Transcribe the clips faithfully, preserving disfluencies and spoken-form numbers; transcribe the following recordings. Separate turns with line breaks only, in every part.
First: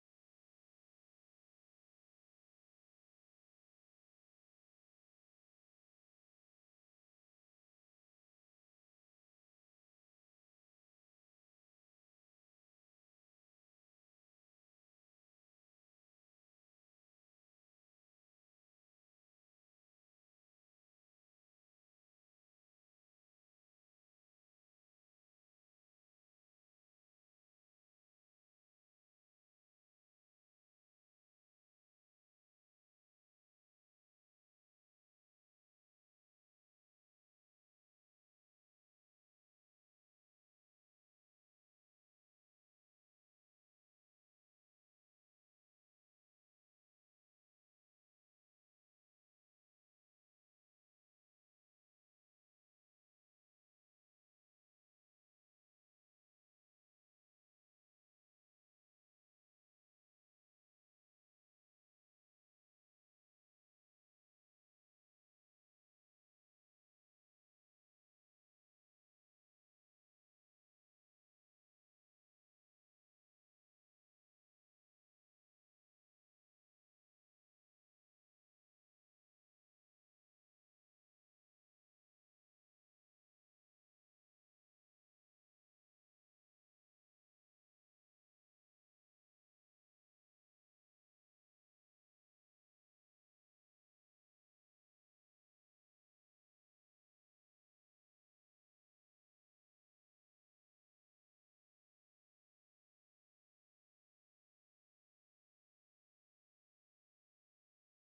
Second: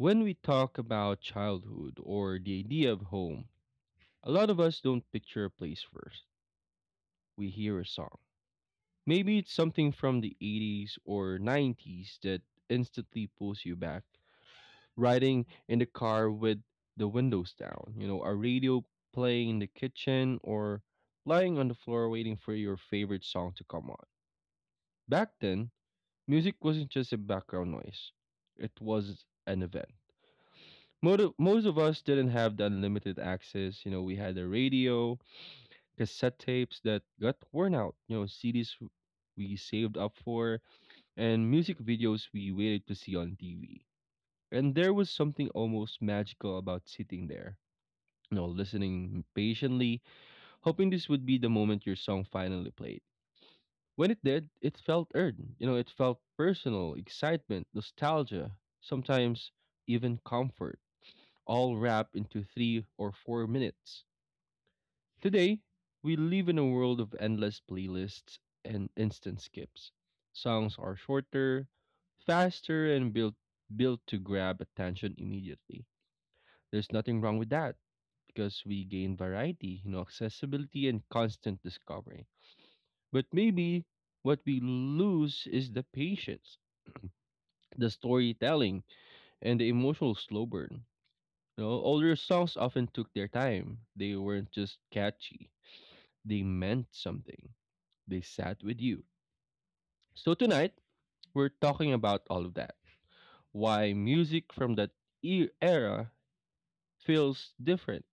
When we talk about childhood or the idea of home, a lot of us don't picture a place first. We hear a song. Maybe it's something from the eighties or nineties that instantly pulls you back. Riding in the car with the windows down, you know, a radio playing in the kitchen or lying on the floor waiting for your favorite song to come on. Back then, music wasn't just a background noise, it was an event. Most of, most of us didn't have the unlimited access. You know, we had a radio, cassette tapes that got worn out, you know, C Ds we saved up for, and music videos we waited to see on T V. And there was something almost magical about sitting there, you know, listening patiently, hoping this would be the moment your song finally played. When it did, it felt earned. You know, it felt personal, excitement, nostalgia, sometimes even comfort, all wrapped into three or four minutes. Today, we live in a world of endless playlists and instant skips. Songs are shorter, faster, and built built to grab attention immediately. There's nothing wrong with that because we gain variety, you know, accessibility and constant discovery. But maybe what we lose is the patience, the storytelling, and the emotional slow burn. You know, older songs often took their time. They weren't just catchy. They meant something. They sat with you. So tonight, we're talking about all of that. Why music from that e- era feels different,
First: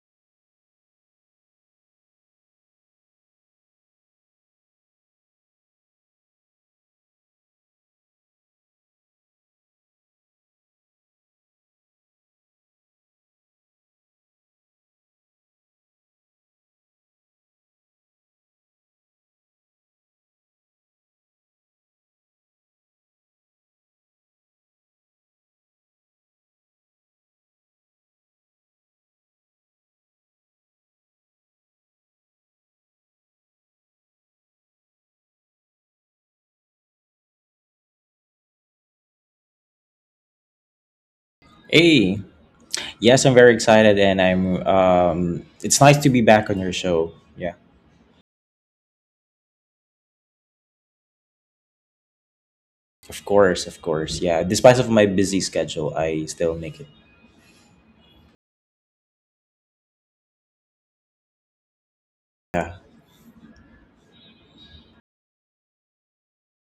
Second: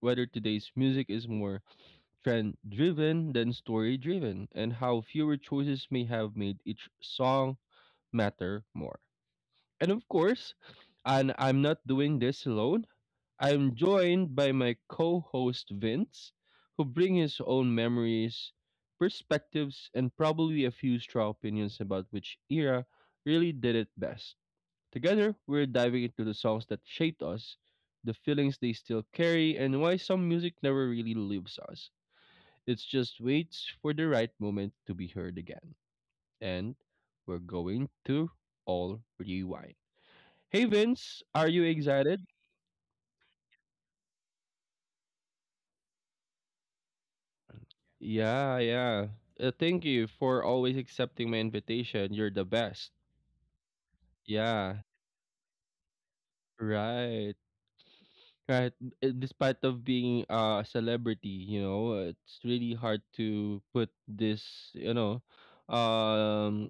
whether today's music is more trend driven than story driven, and how fewer choices may have made each song matter more. And of course, and I'm not doing this alone. I'm joined by my co-host Vince, who bring his own memories, perspectives, and probably a few straw opinions about which era really did it best. Together, we're diving into the songs that shaped us, the feelings they still carry, and why some music never really leaves us. It just waits for the right moment to be heard again. And we're going to all rewind. Hey Vince, are you
Hey,
excited?
yes, I'm very excited, and I'm. Um, it's nice to be back on your show. Yeah,
Yeah, yeah. Uh, thank you for always accepting my invitation. You're the best.
of course, of course. Yeah,
Yeah,
despite of my busy schedule, I still make it.
right. Right. Uh, Despite of being uh, a celebrity, you know, uh, it's really
Yeah,
hard to put this, you know, um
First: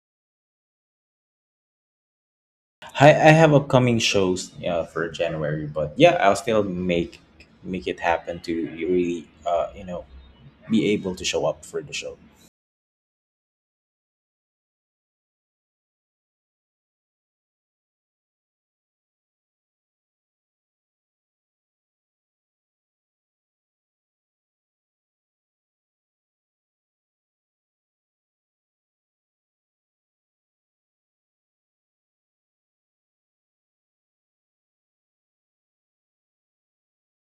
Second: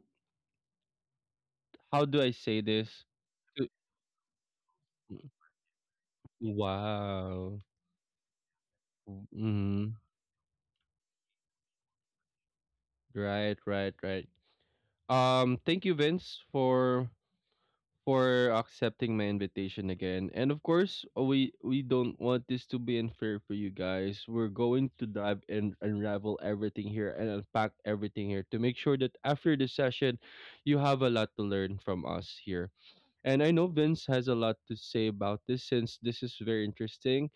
how do I say this?
I, I have
To-
upcoming shows uh, for January, but yeah, I'll still make
Wow.
make it happen to really, uh, you
Mm-hmm.
know, be able to show up for the show.
Right, right, right. Um, thank you, Vince, for for accepting my invitation again. And of course, uh, we we don't want this to be unfair for you guys. We're going to dive and unravel everything here and unpack everything here to make sure that after the session, you have a lot to learn from us here. And I know Vince has a lot to say about this since this is very interesting.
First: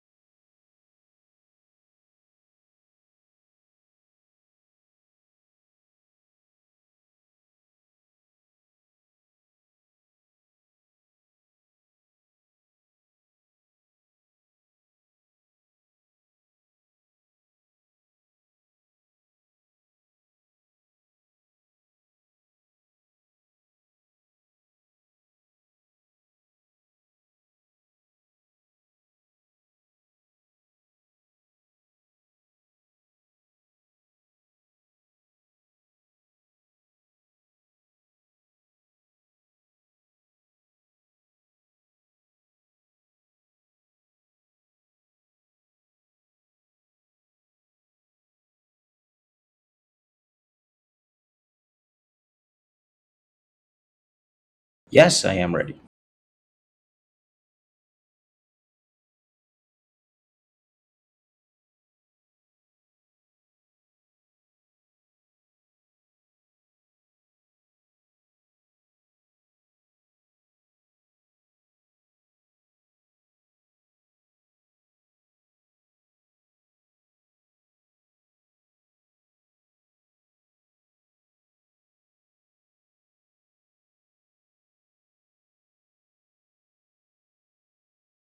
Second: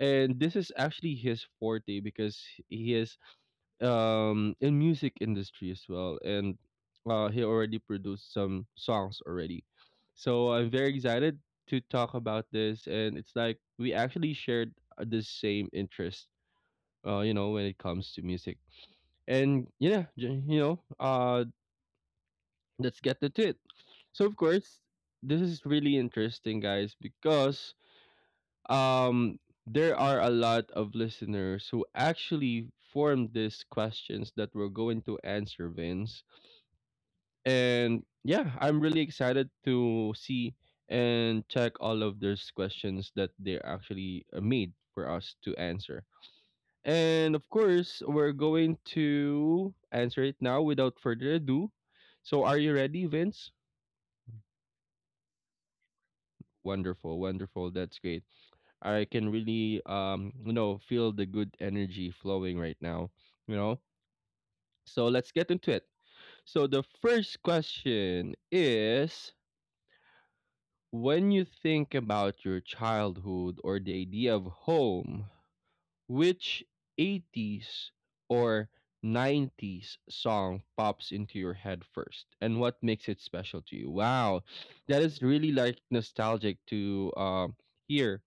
And this is actually his forte because he is um in music industry as well and uh he already produced some songs already, so I'm very excited to talk about this, and it's like we actually shared uh, the same interest, uh you know, when it comes to music. And yeah, j- you know, uh let's get into it. So of course, this is really interesting guys, because um there are a lot of listeners who actually formed these questions that we're going to answer, Vince. And yeah, I'm really excited to see and check all of those questions that they actually uh, made for us to answer. And of course, we're going to answer it now without further ado. So, are you ready, Vince?
Yes, I am ready.
Wonderful, wonderful. That's great. I can really, um, you know, feel the good energy flowing right now. You know, so let's get into it. So the first question is: when you think about your childhood or the idea of home, which eighties or nineties song pops into your head first, and what makes it special to you? Wow, that is really like nostalgic to um, hear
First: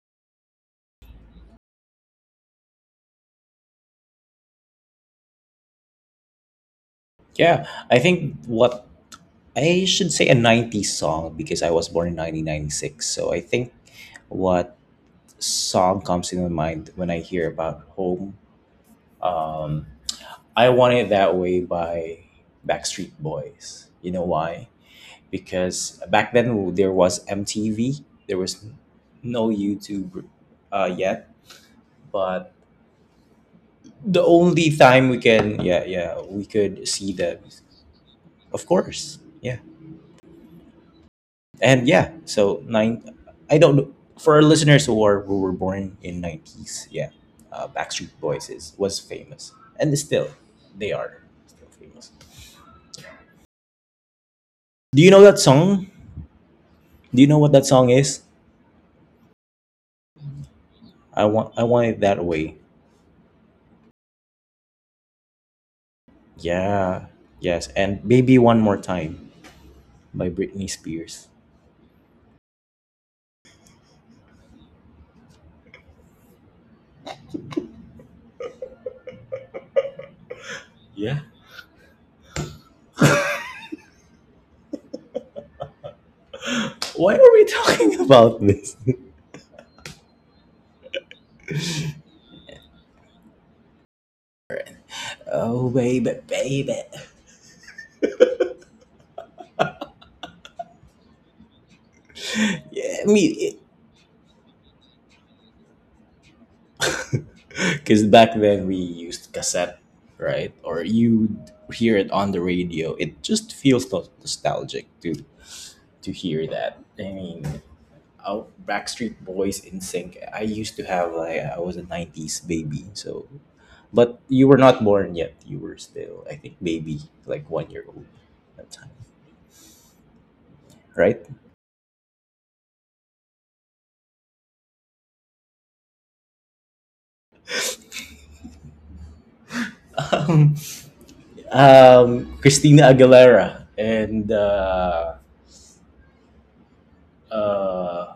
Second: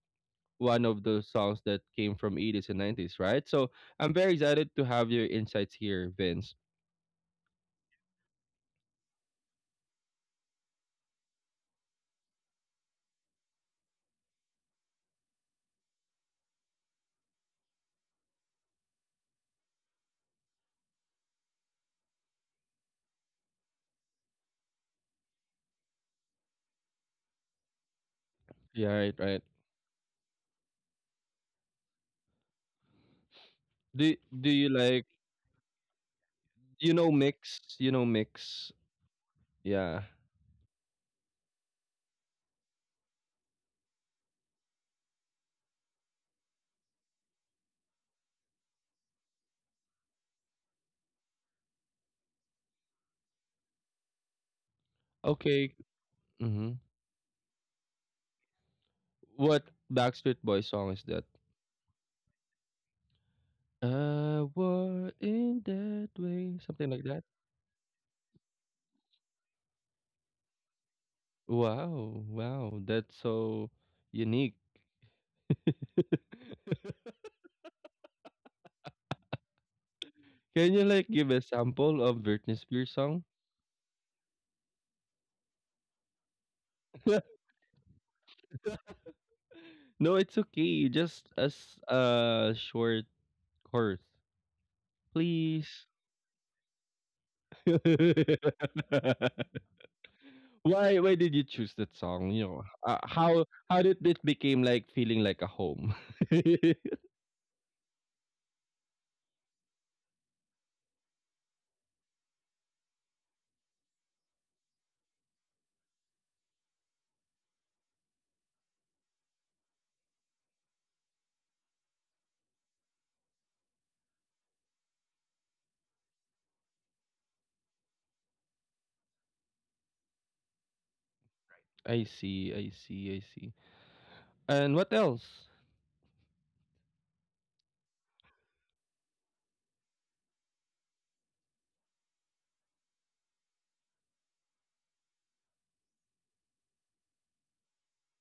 one of those songs that came from eighties and nineties, right? So I'm very excited to have your insights here, Vince.
Yeah, I think what I should say a nineties song because I was born in nineteen ninety-six. So I think what song comes in my mind when I hear about home. Um, I Want It That Way by Backstreet Boys. You know why? Because back then there was M T V, there was
Yeah, right, right.
no YouTube uh, yet, but
Do,
the
do you
only
like,
time we can, yeah, yeah, we could
you know,
see that,
mix, you know,
of
mix?
course, yeah.
Yeah.
And yeah, so nine I don't know for our listeners who are who were born in nineties, yeah. uh, Backstreet Boys is was famous, and is still, they are still famous. Do you know that
Okay.
song?
Mm-hmm.
Do you know what that song is?
What Backstreet Boys song is that?
i want I want it that way.
I was in that way, something like
Yeah,
that.
yes. And Baby One More Time by Britney Spears.
Wow, wow, that's so unique. Can you like
Yeah,
give a sample of Britney Spears song?
why are we talking about this?
No, it's okay. Just as a short chorus,
Oh
please.
baby baby.
Why? Why did you choose that song? You know, uh,
Yeah,
how
me.
how did it became like feeling like a home?
Because back then we used cassette, right? Or you hear it on the radio. It just feels no- nostalgic to to hear that. I mean, out Backstreet Boys in sync. I used to have like, I was a nineties baby, so. But you were not born yet. You were still, I think, baby, like one year old at that time, right?
I see, I see, I see. And what else?
Um, um, Christina Aguilera and uh, uh,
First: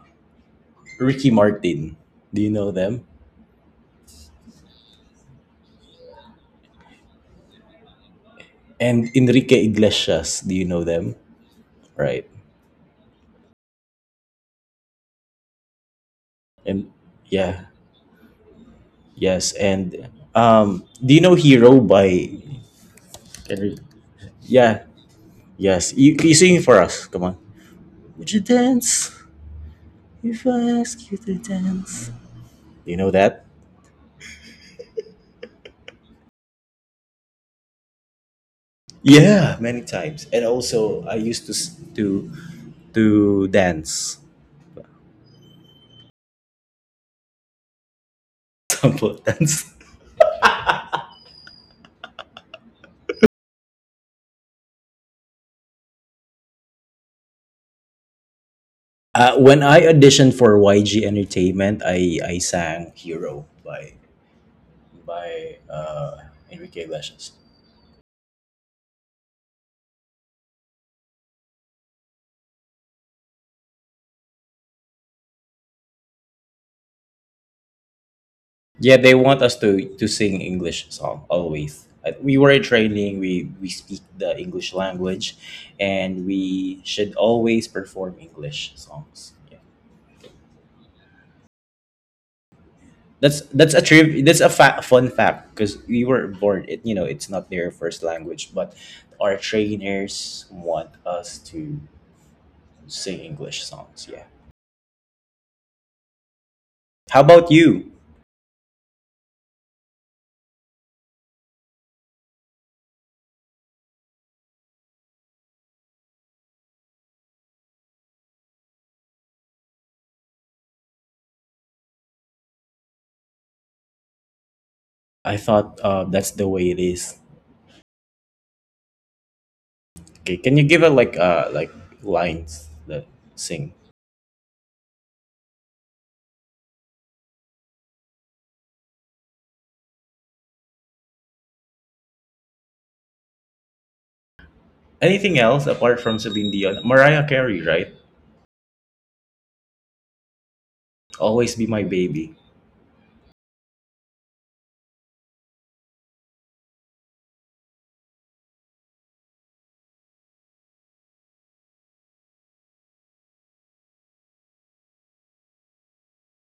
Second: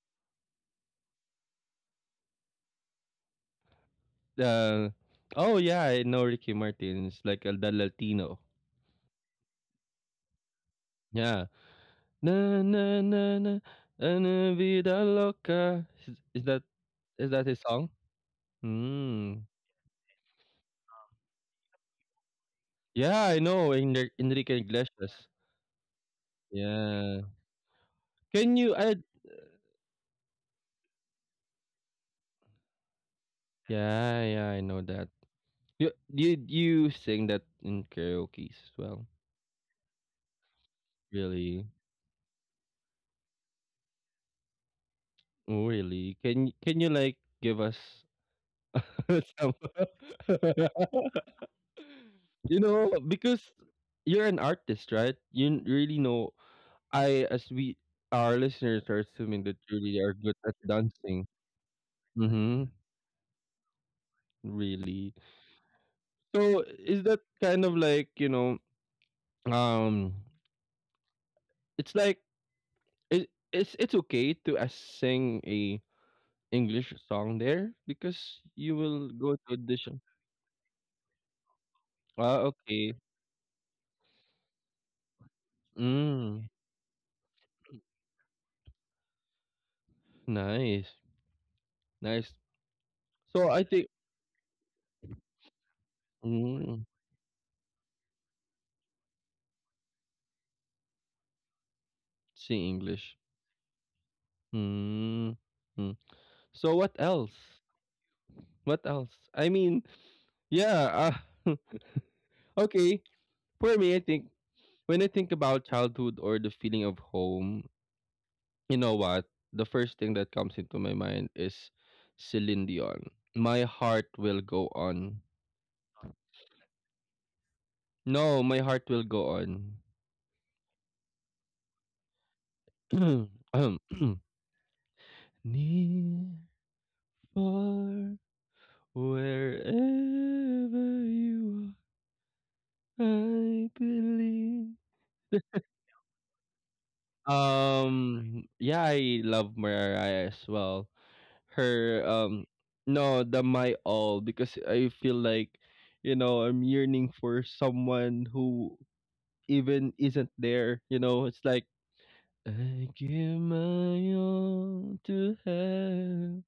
Ricky Martin. Do you know them?
Uh, oh yeah, I know Ricky Martin. It's like El Dal Latino.
And Enrique Iglesias. Do you know them?
Yeah.
Right.
Na na na na na vida loca. Is, is that
And
is that his
yeah,
song? Hmm.
yes. And um, do you know Hero by
Yeah, I know
Enrique?
Enri- Enrique
Yeah,
Iglesias.
yes. You, you sing it for us.
Yeah.
Come on. Would you
Can you? I
dance if I ask you to dance? You know that?
yeah yeah I know that. You you you sing that in karaoke as well?
Yeah, many times. And also, I used to
Really?
s- to to dance.
Really? Can can you like give us
Sample
some.
dance.
You know, because you're an artist, right? You n- really know. I, as we, our listeners are
Uh,
assuming that
when
you
I
really are
auditioned
good at
for Y G
dancing.
Entertainment, I I
Mm-hmm.
sang Hero by
Really.
by uh,
So
Enrique
is that
Iglesias.
kind of like you know, um, it's like it, it's it's okay to uh, sing a English song there because you
Yeah,
will
they
go
want
to
us to
audition.
to sing English song always. Like, we
Ah,
were in
okay.
training. We we speak the English language, and we
Mm,
should always perform English songs. Yeah,
nice, nice.
that's
So I
that's a
think.
triv. That's a fa- fun fact, because we were born.
Mm.
It, you know, it's not their first language, but our trainers want us to
See English.
sing English songs. Yeah.
Mm, mm. So what
How about
else?
you?
What else? I mean, yeah. Uh, okay. For me, I think when I think about childhood or the feeling of home, you know what? The first thing that comes into my mind is Celine Dion. My heart will go on.
I thought uh, that's the way it is.
No, my heart will go on.
Okay, can you give a like uh like lines that sing?
Ahem. Near, far, wherever you are, I believe.
Anything else apart from Celine Dion? Mariah Carey, right?
Um, yeah, I love Mariah as well.
Always be my
Her
baby.
um no, the my all, because I feel like you know, I'm yearning for someone who even isn't there, you know, it's like I give my all to have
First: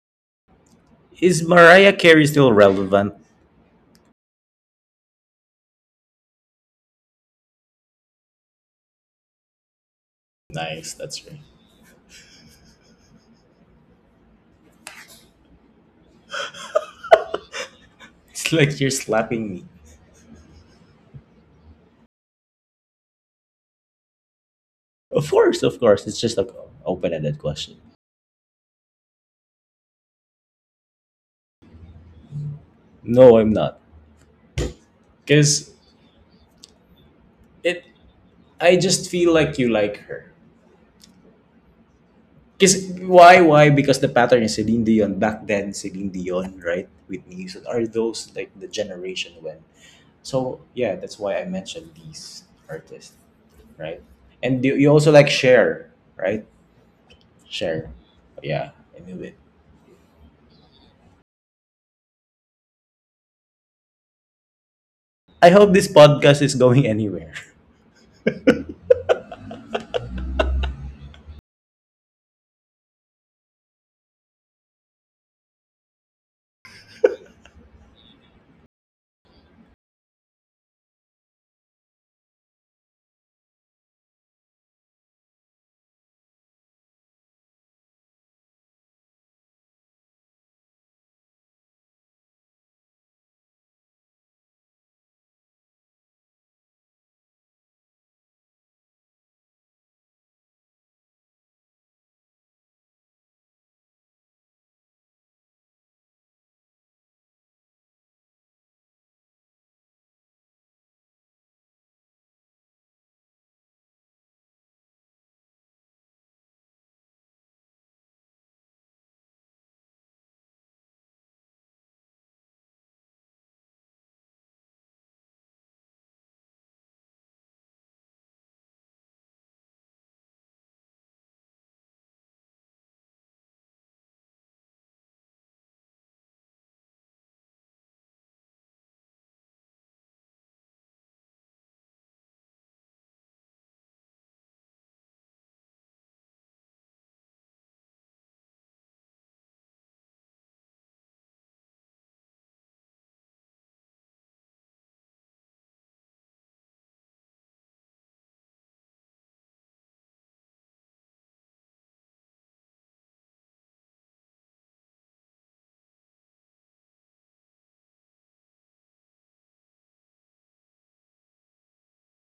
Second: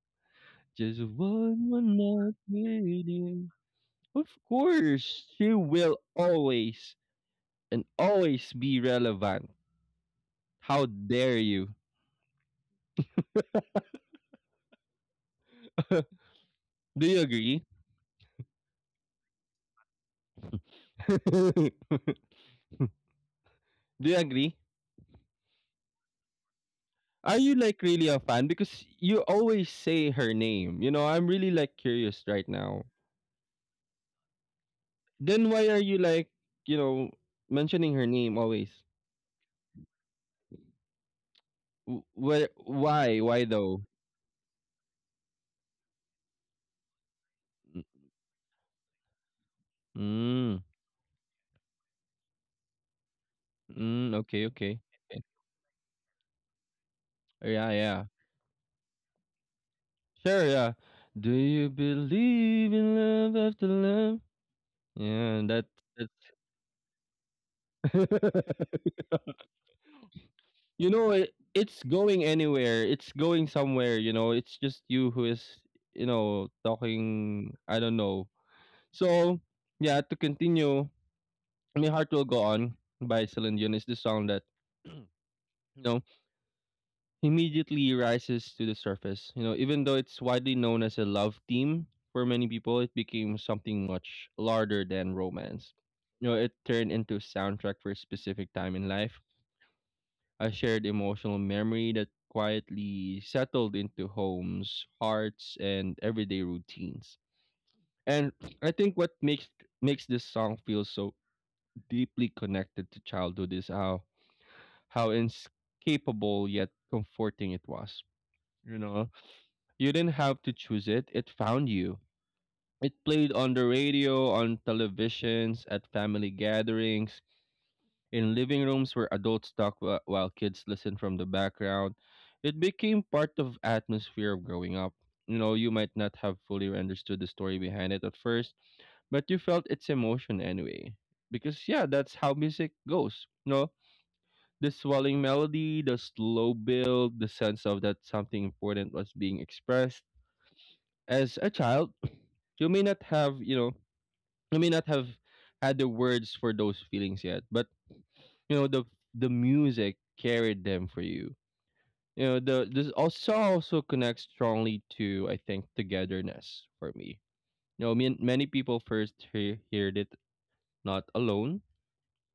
just
Is
one
Mariah Carey
more
still
night with
relevant?
you. Of course, she will always and always be relevant. How
Nice, that's
dare
right.
you? Do you agree?
It's like you're slapping me.
Do you agree?
Of course, of course. It's just an
Are
open-ended
you
question.
like really a fan? Because you always say her name. You know, I'm really like curious right now.
No, I'm not.
Then why
Cause
are you like, you know,
it
mentioning her name
I
always?
just feel like you like her.
Wh- wh-
Cause
why?
why,
Why
why?
though?
Because the pattern is Celine Dion back then, Celine Dion, right? Whitney Houston, are those like the generation when. So
Mm,
yeah, that's why I mentioned these artists, right?
mm, okay,
And you,
okay.
you also
Okay.
like share, right?
Yeah,
Share.
yeah.
Yeah, I knew it.
Sure, yeah. Do you believe in love after love? Yeah,
I
that's
hope this
that's
podcast is going anywhere.
you know, it, it's going anywhere. It's going somewhere, you know. It's just you who is, you know, talking, I don't know. So, yeah, to continue, My Heart Will Go On by Celine Dion is the song that, you know, immediately rises to the surface. You know, even though it's widely known as a love theme for many people, it became something much larger than romance. You know, it turned into a soundtrack for a specific time in life, a shared emotional memory that quietly settled into homes, hearts, and everyday routines. And I think what makes makes this song feel so deeply connected to childhood is how how inescapable yet comforting it was. You know, you didn't have to choose it; it found you. It played on the radio, on televisions, at family gatherings, in living rooms where adults talk wh- while kids listen from the background. It became part of atmosphere of growing up. You know, you might not have fully understood the story behind it at first, but you felt its emotion anyway. Because yeah, that's how music goes. You know, the swelling melody, the slow build, the sense of that something important was being expressed. As a child, you may not have, you know, you may not have had the words for those feelings yet, but you know the the music carried them for you. You know, the this also also connects strongly to I think togetherness for me. You know, mean many people first hear, heard it not alone,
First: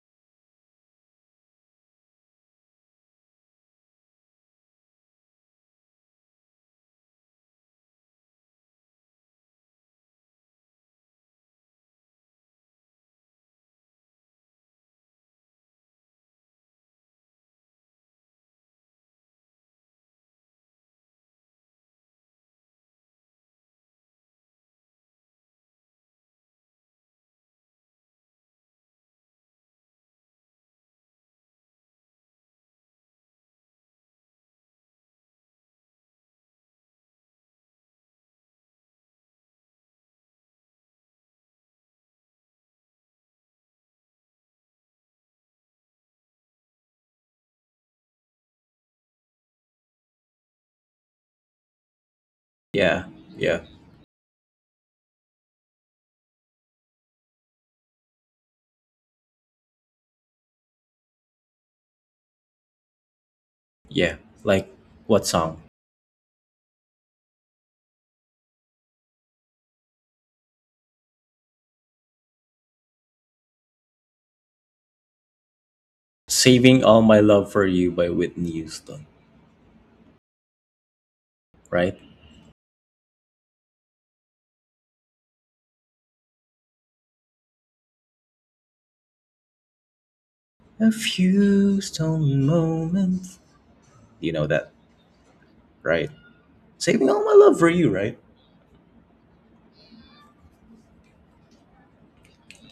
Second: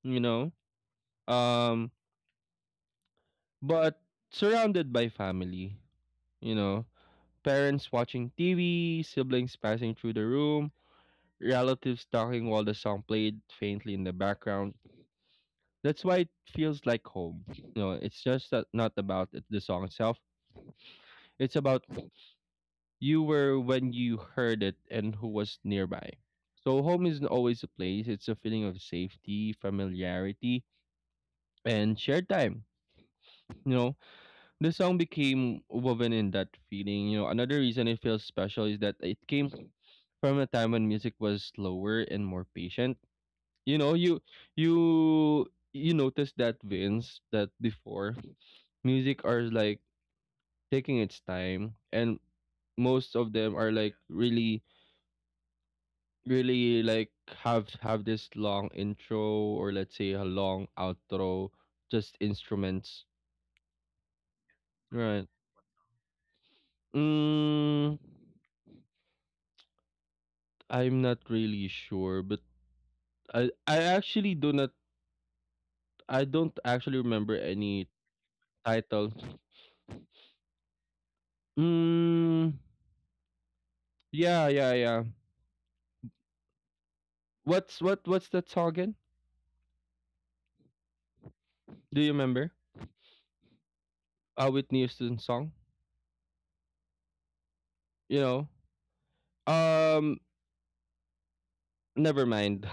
you know, um but surrounded by family, you know, parents watching TV, siblings passing through the room, relatives talking while the song played faintly in the background. That's why it feels like home. You know, it's just that not about it- the song itself, it's about you were when you heard it and who was nearby. So home isn't always a place, it's a feeling of safety, familiarity, and shared time. You know, the song became woven in that feeling. You know, another reason it feels special is that it came from a time when music was slower and more patient. You know, you you you notice that Vince that before music are like taking its time and
Yeah,
most of them
yeah,
are like really really like have have this long intro or let's say a long outro, just instruments,
yeah. Like what
right.
song?
mm, I'm not really sure but i i actually do not, I don't
Saving
actually
All My
remember
Love for
any
You by Whitney Houston,
title.
right?
Mm, yeah yeah yeah, what's what what's that song again?
A few
Do you
stone
remember
moments. You know
uh
that,
Whitney Houston song?
right? Saving All My Love for You, right?
You know, um never mind.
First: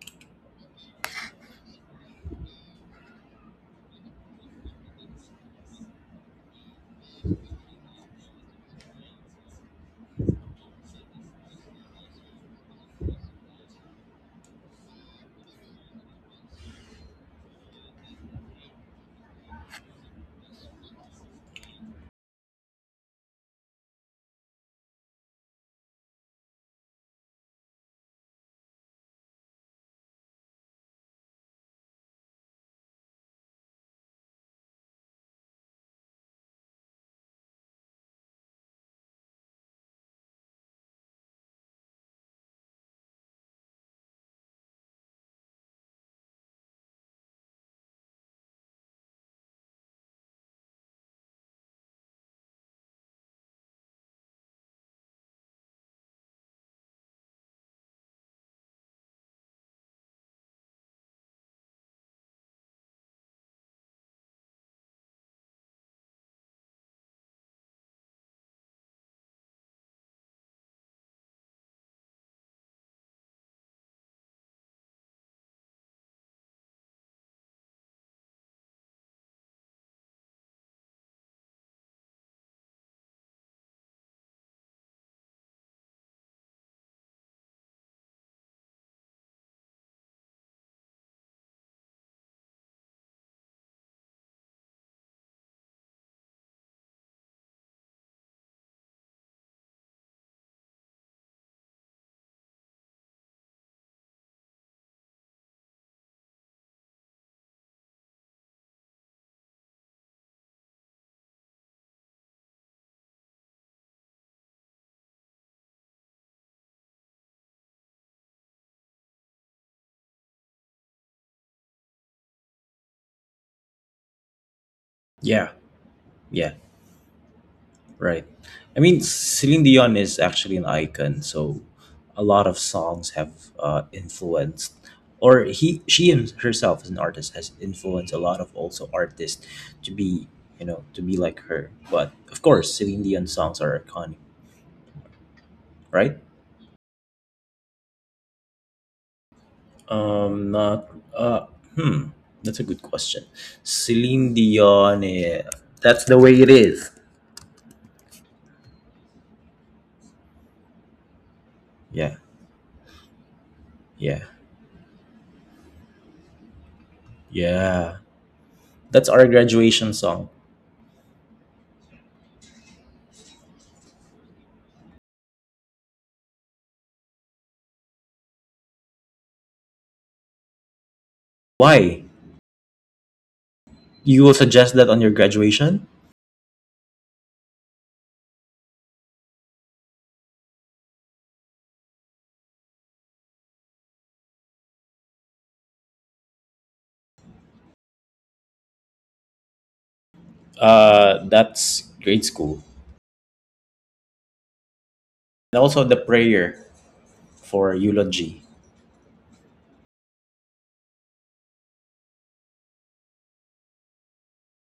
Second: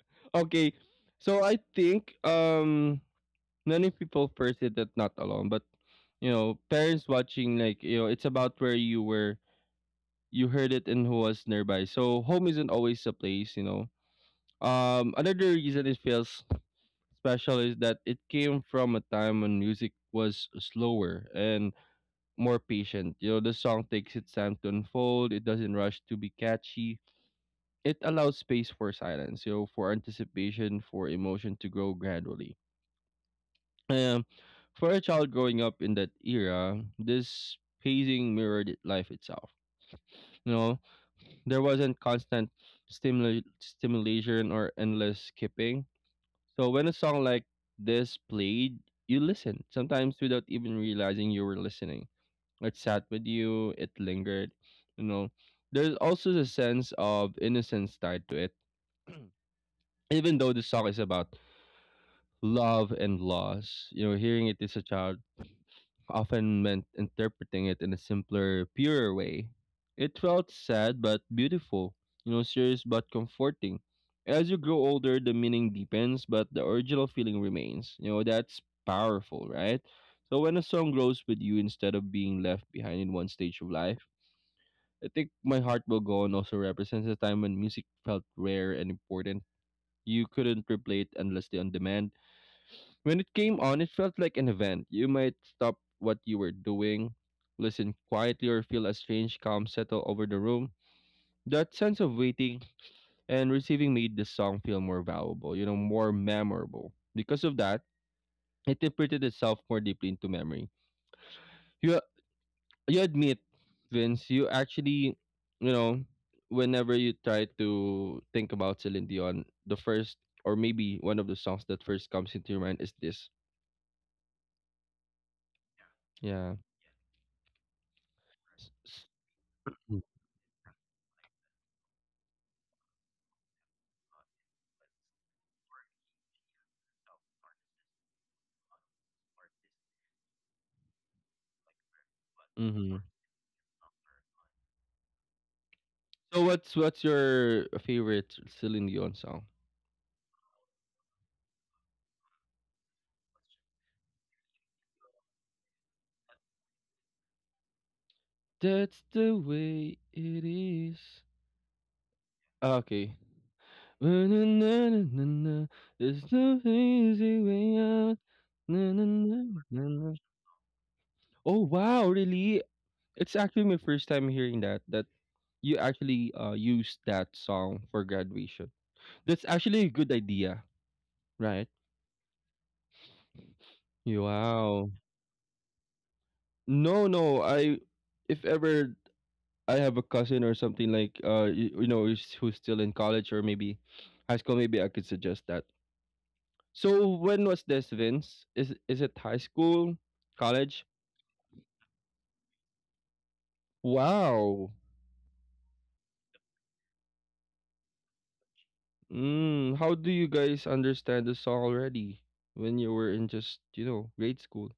Okay, so I think um many people first did that not alone, but you know, parents watching like, you know, it's about where you were, you heard it and who was nearby. So home isn't always a place, you know. Um, another reason it feels special is that it came from a time when music was slower and more patient. You know, the song takes its time to unfold. It doesn't rush to be catchy. It allows space for silence, you know, for anticipation, for emotion to grow gradually. Um, for a child growing up in that era, this pacing mirrored life itself. You know, there wasn't constant stimula- stimulation or endless skipping. So when a song like this played, you listened, sometimes without even realizing you were listening. It sat with you, it lingered, you know. There's also the sense of innocence tied to it. Even though the song is about love and loss, you know, hearing it as a child often meant interpreting it in a simpler, purer way. It felt sad but beautiful, you know, serious but comforting. As you grow older, the meaning deepens, but the original feeling remains. You know, that's powerful, right? So when a song grows with you instead of being left behind in one stage of life, I think My Heart Will Go On also represents a time when music felt rare and important. You couldn't replay it endlessly on demand. When it came on, it felt like an event. You might stop what you were doing, listen quietly, or feel a strange calm settle over the room. That sense of waiting and receiving made the song feel more valuable, you know, more memorable. Because of that, it imprinted itself more deeply into memory. You you admit, Vince, you actually, you know, whenever you try to think about Celine Dion, the first or maybe one of the songs that first comes into your mind is this.
Yeah,
Yeah.
yeah. Right. I mean, Celine Dion is actually an icon, so a lot of songs have uh, influenced, or he, she him- herself as an artist has influenced a lot of also artists to be, you know, to be like her. But of course,
Mm-hmm.
Celine Dion songs are iconic, right?
So what's what's your favorite Celine Dion song?
Um, not. Uh, hmm. That's a good question. Celine Dion. Eh, that's the way it is.
That's the way it is.
Yeah.
Ah, okay. Na,
Yeah.
na, na, na, na, na. There's no easy way
Yeah.
out. Na, na,
That's our
na, na,
graduation
na.
song.
Oh wow, really? It's actually my first time hearing that, that you actually uh used that song for graduation. That's actually a good idea, right?
Why? You will suggest
Wow.
that on your graduation?
No, no, I, if ever I have a cousin or something like, uh you, you know, who's, who's still in college or maybe high school, maybe I could suggest that. So when was this, Vince? Is is it high school, college?
Uh, that's grade school.
Wow.
And also the prayer for eulogy.
Mm, how do you guys understand the song already when you were in just, you know, grade school?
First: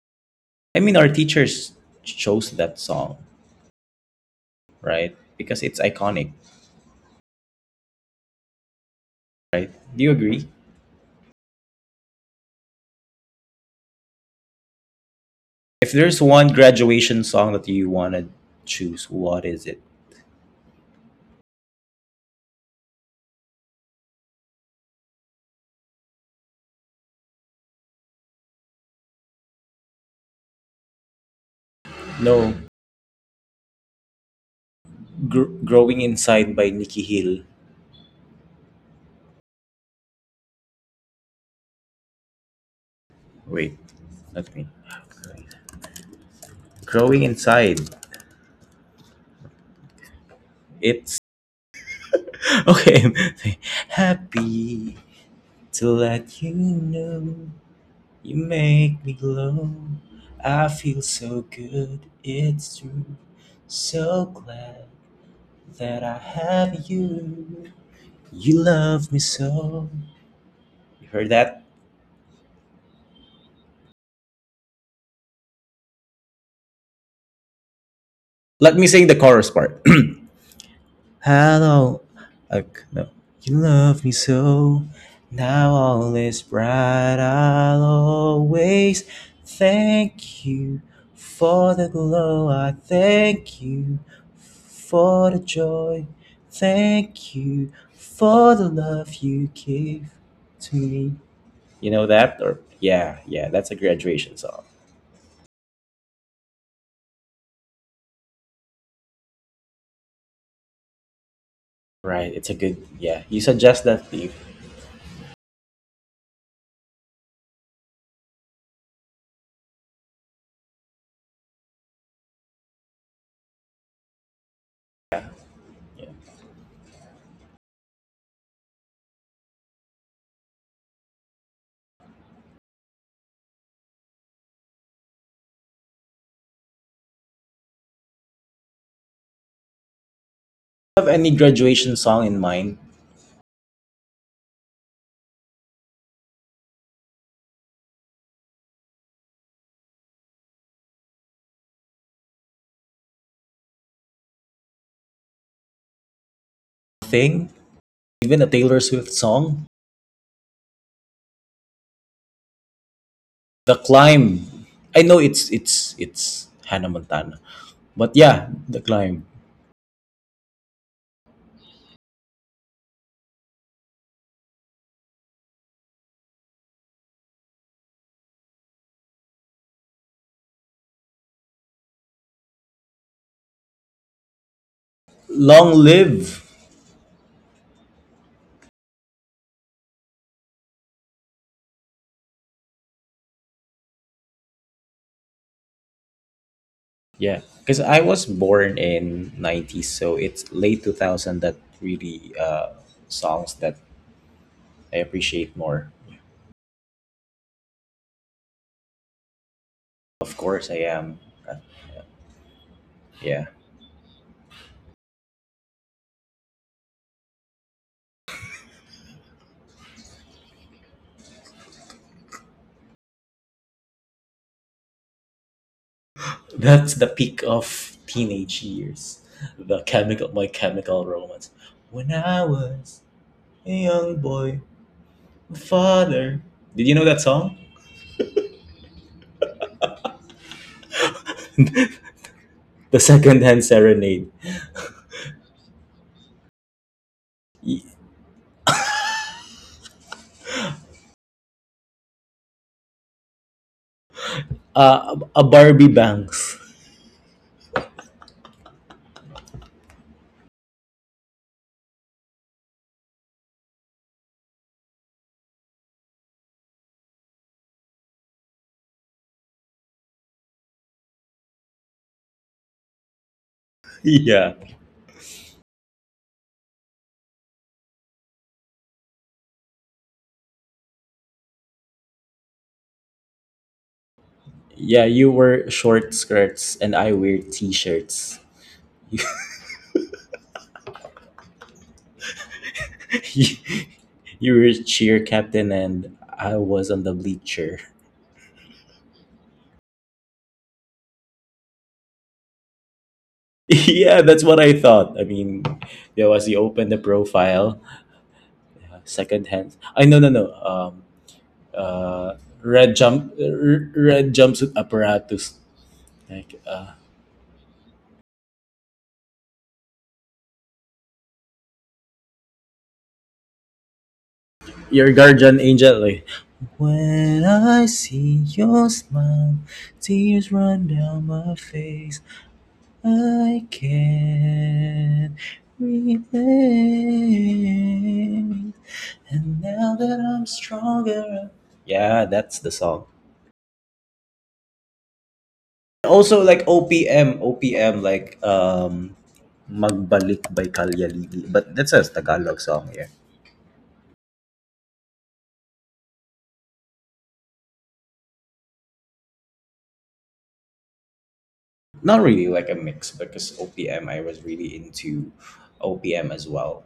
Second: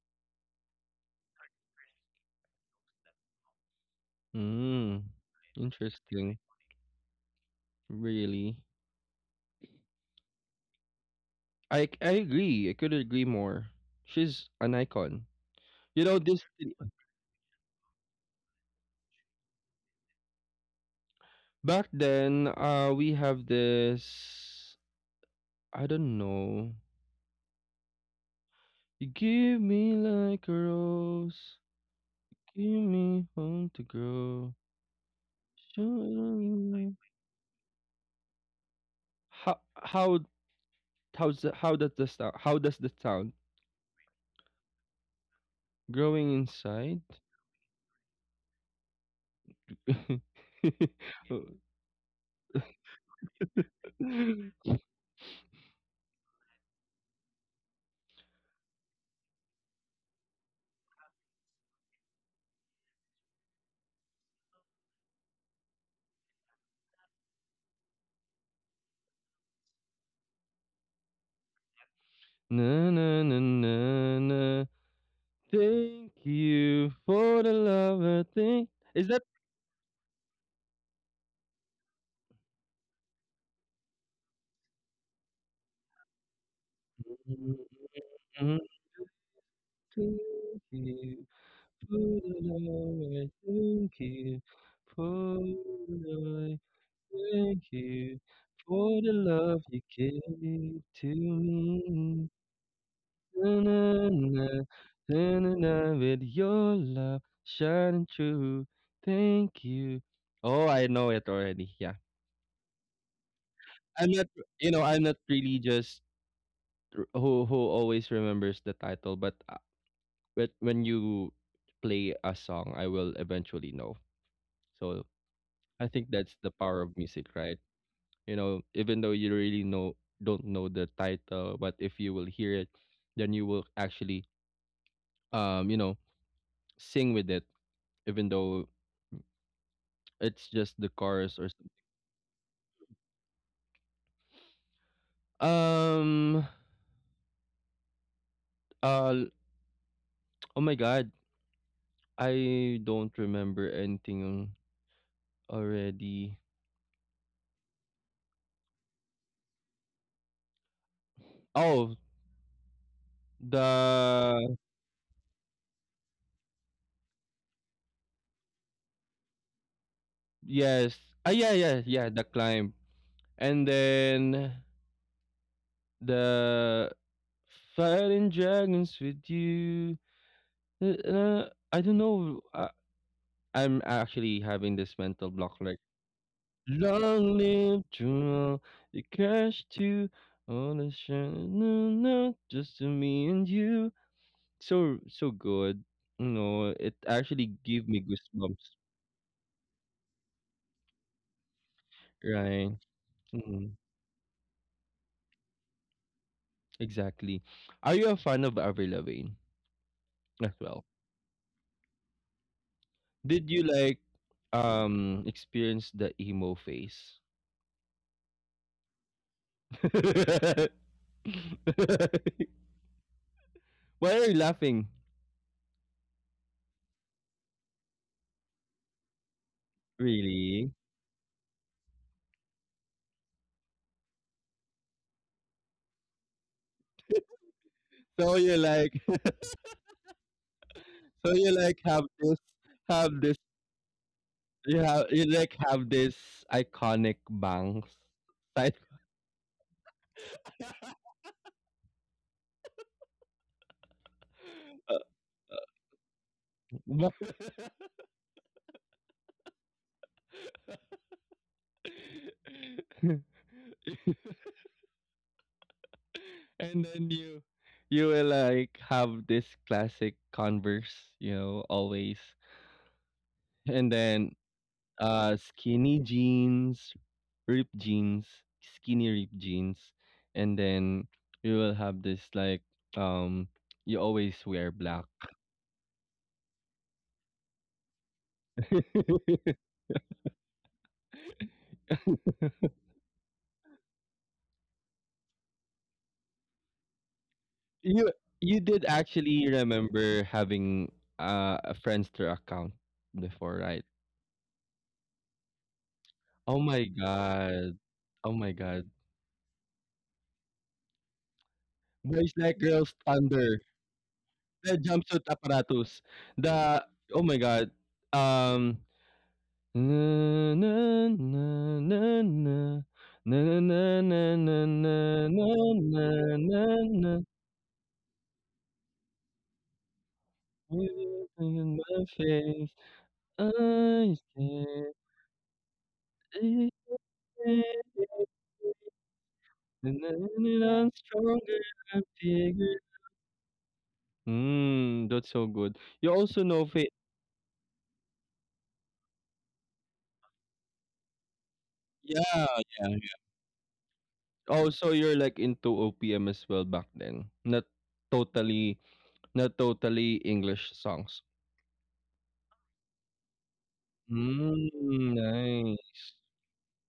I mean, our teachers chose that song,
Mm,
right? Because it's iconic,
interesting. Really,
right? Do you agree?
I I agree. I could agree more. She's an icon.
If
You know
there's
this
one graduation song that you want to choose, what is it?
back then. Uh, we have this. I don't know. You give me like a rose,
No,
give me home to grow.
Gr-
Show
Growing
me
Inside by
like-
Nikki Hill.
How how how's the, how does the sound? How does the sound?
Wait, let me.
Growing inside.
Growing Inside. It's okay. Happy to let you know. You make me glow. I feel so good, it's true. So glad that I have you. You love me so. You heard that?
Na na na na na. Thank you for the love I think.
Let me
Is
sing the
that?
chorus part. Hello, uh, no. You love me so. Now all is bright.
Mhm.
I'll always thank
Thank
you
you
for
for the
the glow. I
love, I
thank
thank
you
you
for the
for
joy.
the,
Thank
thank
you
you
for the
for the
love you
love you
give
gave
to me.
to
You know
me.
that? Or yeah, yeah.
Na,
That's a
na,
graduation
na,
song,
na, na, na, with your love shining through. Thank you. Oh, I know it already. Yeah.
right? It's a good yeah. You suggest that,
I'm not,
Steve.
you know, I'm not really just who who always remembers the title, but uh, but when you play a song, I will eventually know. So I
Yeah.
think that's the power of music, right? You know, even though you really know, don't know the title, but if you will hear it, then you will actually, um you know, sing with it even though it's just the
Have any
chorus or something.
graduation song in mind?
um uh oh my god, I don't remember anything already.
Thing? Even a Taylor Swift song,
Oh,
"The
the,
Climb." I know it's it's it's Hannah Montana, but yeah, "The Climb."
yes. Ah yeah yeah yeah, the climb. And then the fighting dragons with you. uh, uh, I don't know. I, I'm actually having this mental block
Long
like
live.
long live Jewel, the cash to all the shine, no, no, just to me and you. So so good. You know, it
Yeah,
actually
because
gave
I
me
was
goosebumps.
born in nineties, so it's late two thousand that really uh,
Right.
songs
Hmm.
that I appreciate more.
Exactly. Are you a fan of Avril Lavigne
Of
as
course, I
well?
am. Uh, yeah,
Did you like um experience the emo phase? Why are you laughing?
that's the peak of teenage years. The chemical, my
Really?
chemical romance. When I was a young boy, my father. Did you know that song?
So you're like, so you like have this,
The
have this,
secondhand serenade.
you have you like have this iconic bangs.
Y-
Like, uh,
Uh, a Barbie bangs.
ba- and then you you will like have this classic converse, you know, always. And then
yeah.
uh skinny jeans, ripped jeans, skinny ripped jeans. And then you will have this like, um you always wear
Yeah,
black.
you wear short skirts and I wear t-shirts. You were cheer captain and I was on the bleacher.
You you did actually remember having, uh, a Friendster account before, right?
Yeah, that's what I thought. I mean, there was, you
Oh my
open the
god.
profile,
Oh my god.
uh, second hand. I no no no. Um,
Boys
uh,
Like Girls
red jump,
Thunder.
r- red jumpsuit
The jumpsuit
apparatus.
apparatus.
Like
The,
uh,
oh my god. Um, na na na na na na na na na
your
na na
guardian angel
na
like.
na na
When I see your smile, tears run down
you
my
in my
face.
face.
I
I
can't
can't.
relate. And now
And
that
then
I'm
I'm
stronger.
stronger, I'm
Yeah, that's the
bigger.
song.
Mm, that's so good. You
Also
also
like
know fa.
O P M, O P M like um Magbalik by Kalyalidi. But that's a
Yeah,
Tagalog song,
yeah.
yeah.
Oh, so you're like into O P M as well back then. Not totally, not totally English songs.
Not really, like a mix, because O P M, I was really
Mm,
into
nice.
O P M as well.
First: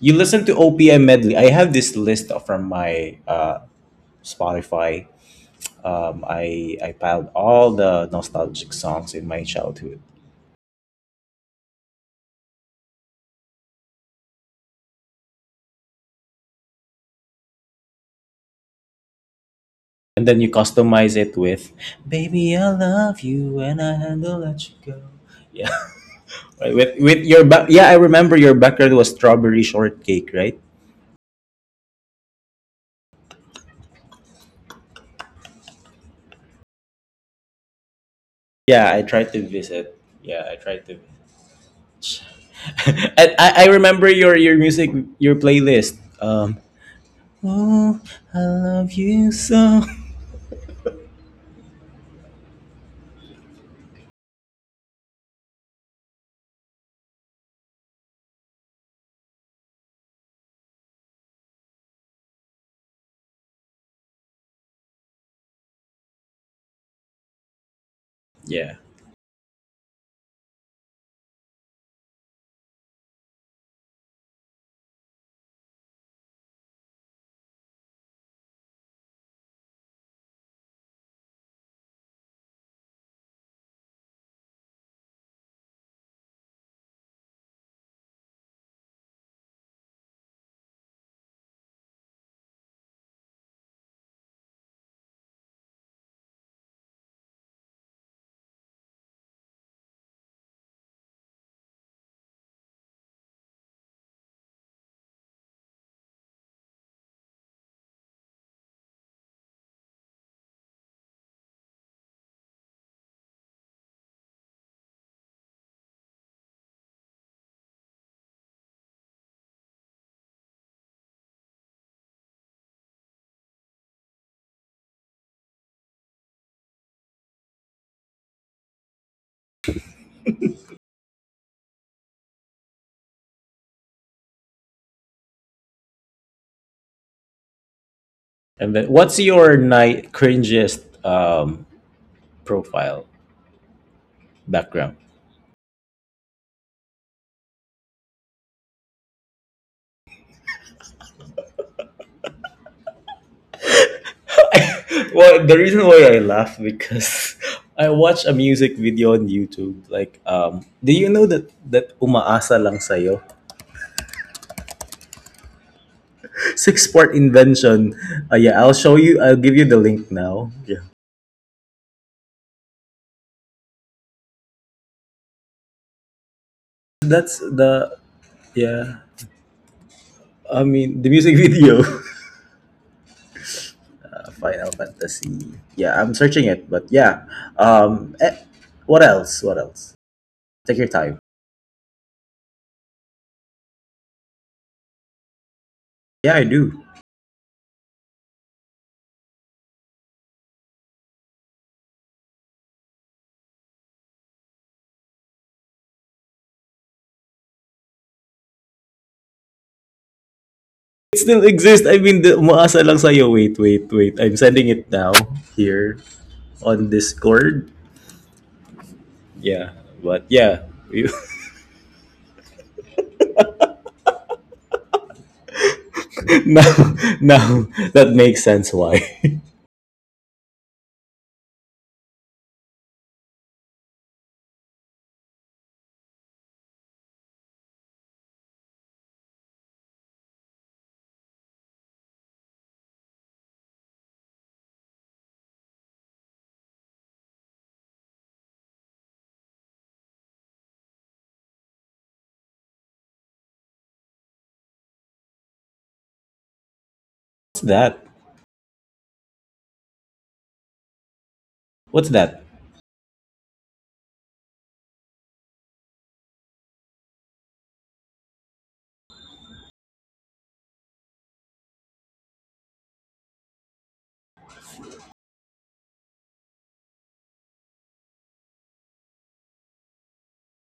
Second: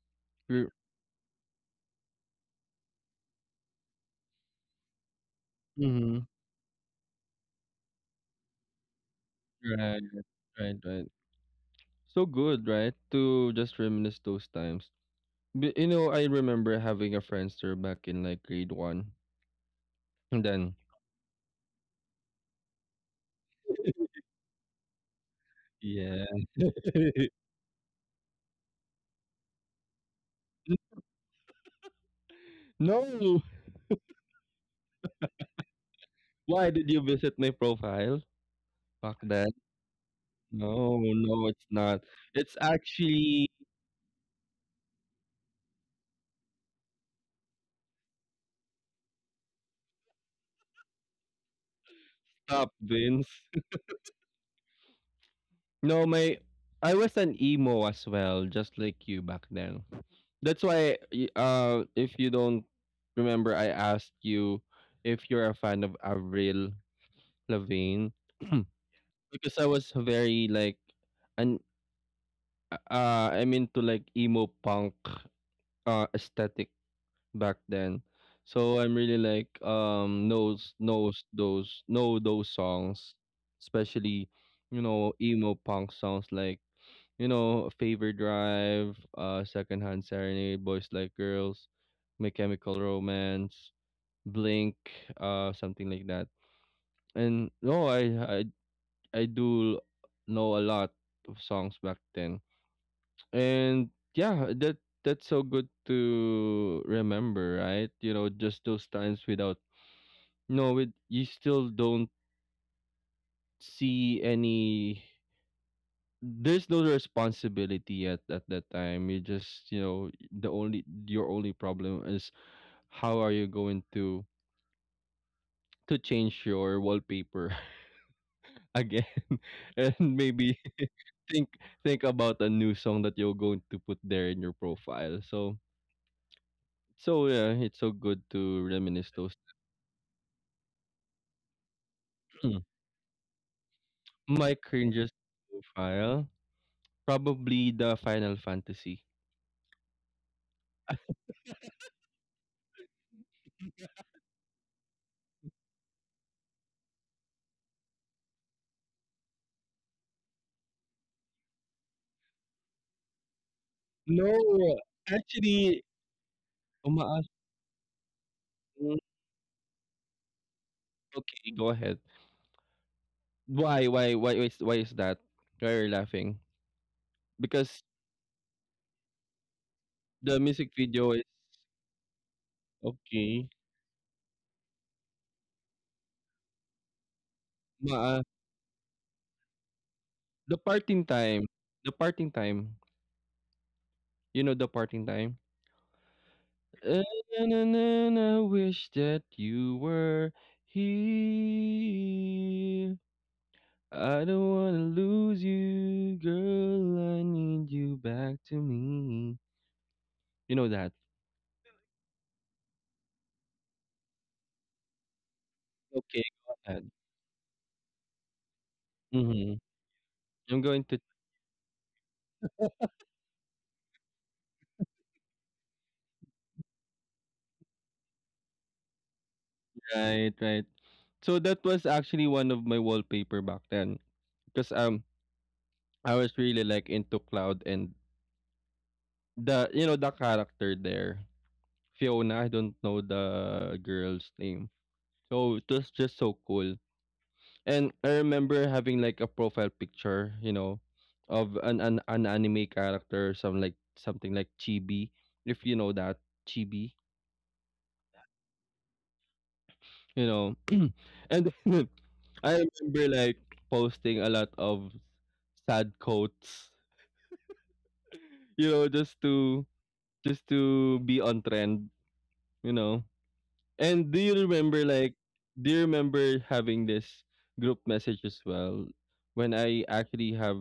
You listen to
You're,
O P M medley. I have this list from my uh, Spotify. Um,
mm-hmm.
I I piled all the nostalgic songs in my
Right,
childhood,
right, right. So good, right? To just reminisce those times. But, you know, I remember having a Friendster back in like grade one.
and then
And
you
then,
customize it with "Baby, I love you and I had to let you go." Yeah,
yeah.
right, with with your back. Yeah, I remember your background was strawberry shortcake, right?
No. Why did you visit my profile
Yeah, I
back
tried to
then?
visit. Yeah, I tried to.
No, no, it's not. It's
And
actually
I, I remember your your music your playlist. Um, oh, I love you so.
stop, Vince. No, my, I was an emo as well, just like you back then. That's why, y- uh, if you don't remember, I asked you if you're a fan of Avril Lavigne
Yeah.
because I was very like, and uh, I'm into like emo punk uh aesthetic back then. So I'm really like, um knows knows those know those songs, especially, you know, emo punk songs like, you know, Favor Drive, uh Secondhand Serenade, Boys Like Girls, My Chemical Romance, Blink, uh something like that. And no, I I I do know a lot of songs back then. And yeah, that that's so good to remember, right? You know, just those times without, no, it, you still don't see any, there's no responsibility at at that time. You just, you know, the only your only problem is how are you going to to change your wallpaper again and maybe think think about a new song that you're going to put there in your profile. So so yeah, it's so good to
And then
reminisce
what's
those.
your night cringiest um profile
My
background?
cringiest profile? Probably the Final Fantasy.
Well, the reason why I laugh, because I watch a music video on YouTube. Like, um, do you know that that umaasa lang sa'yo?
No, actually,
Six part
umaas,
invention. Uh, yeah, I'll show
hmm,
you. I'll give you the link now. Yeah,
okay, go ahead. Why why why why is why is that? Why are you laughing?
that's
Because
the yeah.
the
I
music
mean the
video is
music video.
okay.
Final Fantasy. Yeah, I'm searching it, but yeah. Um,
Ma,
eh, what else? What else?
the
Take your
parting
time.
time, the parting time. You know the parting time?
Yeah, I do.
And I wish that you were here. I don't wanna lose you, girl. I need you back to me. You know that?
It still exists. I mean, the, umaasa lang sa'yo. Wait, wait, wait. I'm sending it now here
Okay, go
on
ahead.
Discord.
Mhm.
Yeah, but yeah.
I'm going to,
You- Now, now that makes sense why.
right, right. So that was actually one of my wallpaper back then, because um I was really like into Cloud and the, you know, the character there, Fiona. I don't know the girl's name, so it was just so cool. And I remember having like a profile picture, you know, of an an, an anime character, some like something like Chibi, if you know that Chibi,
What's that?
you know. And
What's that?
I remember like posting a lot of sad quotes, you know, just to just to be on trend, you know. And do you remember like, do you remember having this group message as well when I actually have,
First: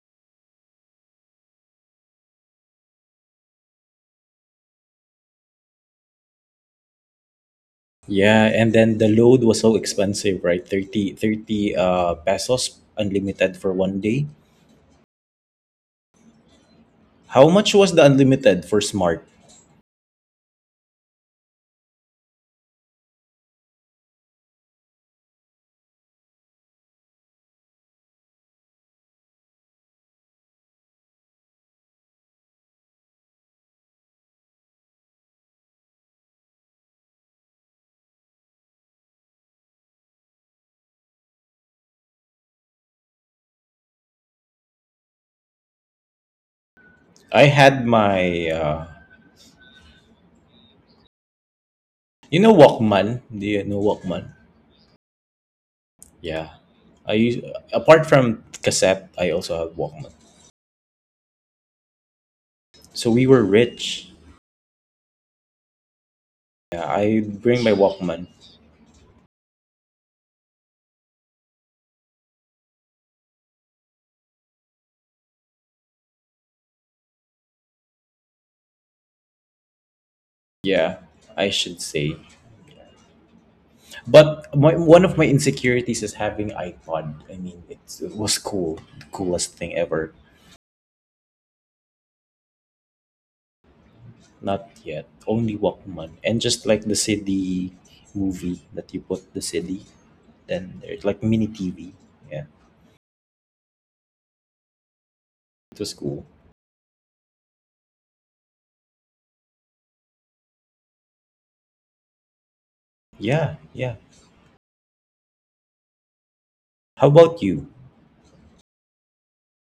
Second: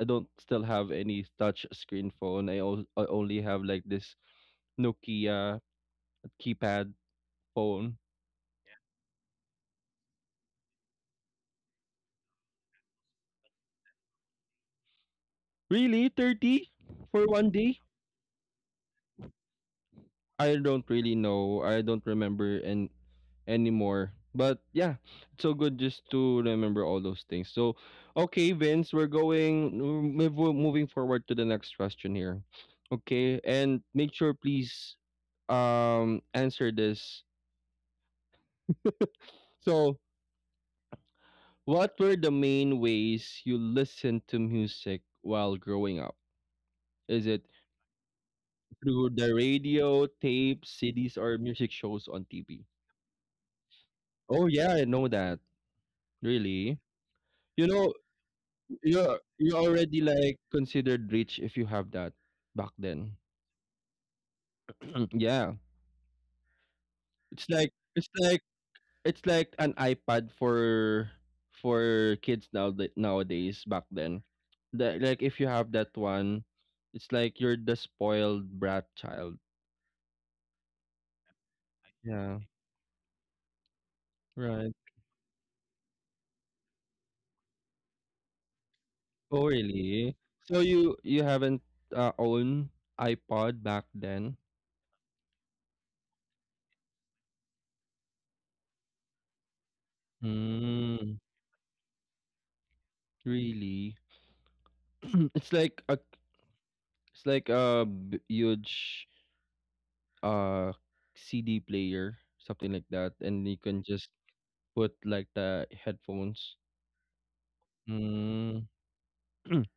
I don't still have any touch screen phone. I, o- I only have like this Nokia keypad phone.
Yeah, and then the load was so expensive, right? Thirty thirty uh, pesos unlimited for one day.
Really, thirty for one
How much
day?
was the unlimited for Smart?
I don't really know. I don't remember and anymore. But yeah, it's so good just to remember all those things. So, okay, Vince, we're going, mm, move- moving forward to the next question here. Okay, and make sure please um answer this. So, what were the main ways you listened to music while growing up? Is it
I had my, uh,
through the radio, tapes, C Ds, or music shows on
you know,
T V?
Walkman. Do you know Walkman?
Oh yeah, I know that.
Yeah.
Really?
I use,
You know,
apart from cassette,
you're
I
you're
also have
already
Walkman.
like considered rich if you have that back
So
then.
we were rich.
Yeah.
Yeah, I
It's
bring
like
my
it's
Walkman.
like it's like an iPad for for kids now nowadays back then. That like if you have that one, it's like you're the spoiled brat child.
Yeah, I should say.
Yeah,
But
right.
my, one of my insecurities is having iPod. I mean, it's, it was cool, the
Oh,
coolest thing ever.
really? So you you haven't, uh, owned iPod back then?
Not yet, only Walkman, and just like the C D movie that you put the C D, then there's
Mm,
like mini T V. Yeah,
really? It's
it
like
was
a
cool.
it's like a b- huge uh C D player, something like that, and
Yeah,
you can
yeah.
just put like the headphones.
How about you?
Mm.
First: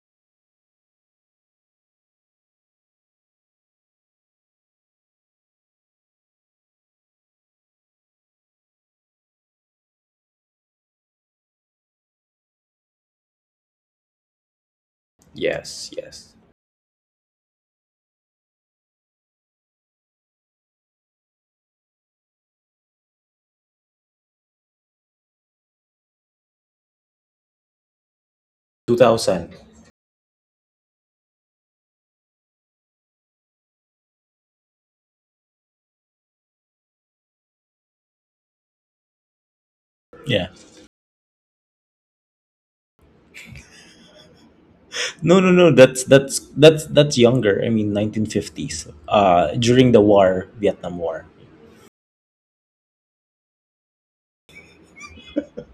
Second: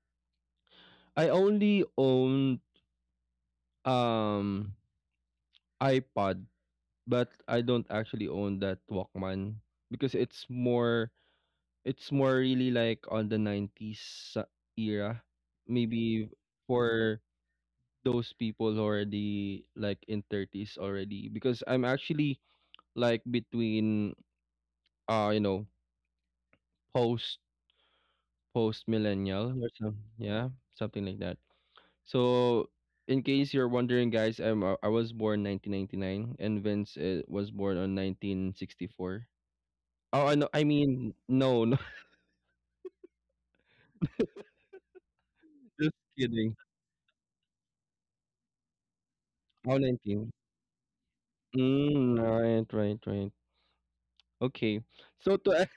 I only own um iPod, but I don't actually own that Walkman because it's more It's more really like on the nineties a- era,
Yes,
maybe
yes.
for those people who are already like in thirties already because I'm actually like between uh you know post post millennial
two thousand.
or some yeah something like that. So in case you're wondering guys, I'm uh, I was born nineteen ninety-nine and Vince uh, was born on nineteen sixty-four. Oh no,
Yeah.
I mean no no
No, no, no.
Just
That's that's
kidding.
that's that's younger. I mean, nineteen fifties. Uh,
Oh,
during the
nineteen. 19.
war, Vietnam War.
Mm, right right right. Okay. So to a-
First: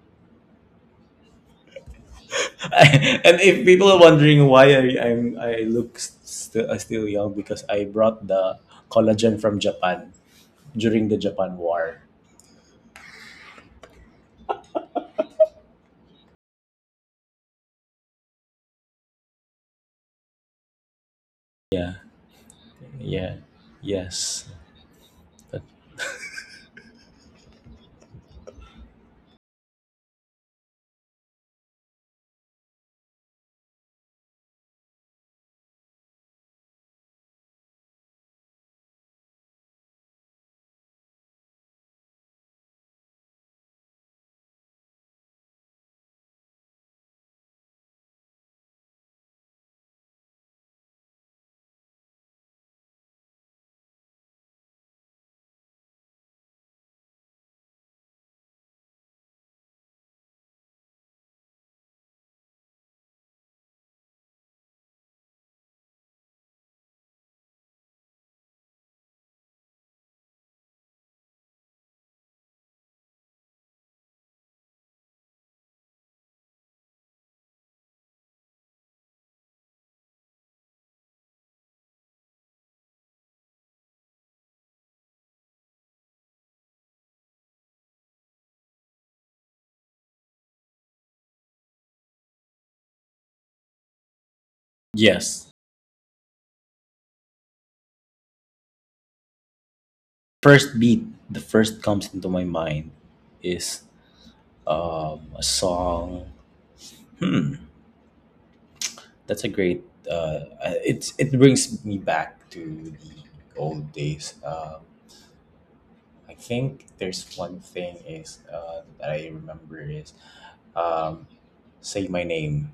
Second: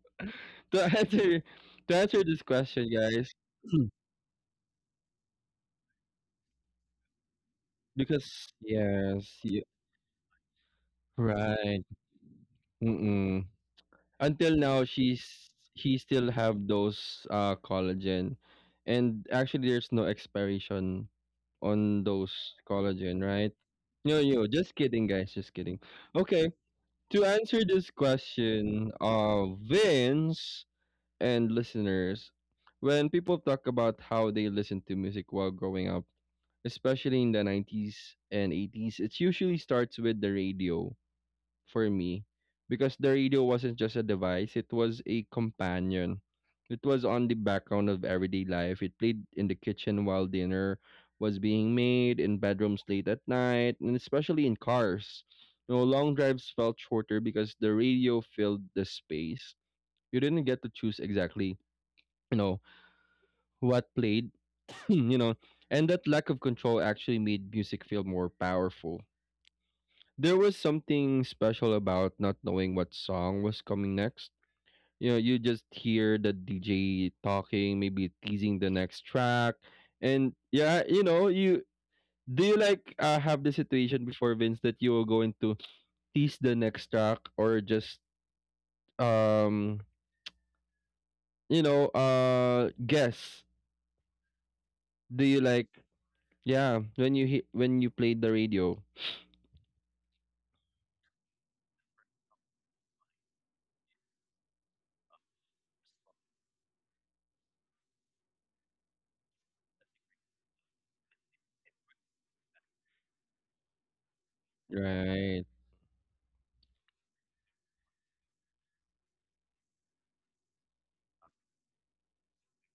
to answer to answer this question, guys.
And if
Hmm.
people are wondering why I I'm, I look still still young, because I brought
Because
the
yes,
collagen from
y-
Japan during the Japan
right.
War.
Mm-mm. Until now, she's he still have those uh collagen, and actually, there's no expiration
Yeah,
on those collagen,
yeah,
right? No, no,
yes.
just kidding, guys, just
But-
kidding. Okay, to answer this question, uh, Vince, and listeners, when people talk about how they listened to music while growing up, especially in the nineties and eighties, it usually starts with the radio for me, because the radio wasn't just a device, it was a companion. It was on the background of everyday life. It played in the kitchen while dinner was being made, in bedrooms late at night, and especially in cars. You know, long drives felt shorter because the radio filled the space. You didn't get to choose exactly you know what played. you know and that lack of control actually made music feel more powerful. There was something special about not knowing what song was coming next. You know, you just hear the DJ talking, maybe teasing the next track, and yeah, you know you do you like uh, have the situation before, Vince, that you will go into tease the next track or just um you know uh guess, do you
yes.
like, yeah, when you hit, when you played the radio?
First beat, the first comes into my mind is um, a song. Hmm, that's a great. Uh, uh, it's, it brings me back to the old days. Um,
Right.
I think there's one thing is uh, that I remember is um, say my name.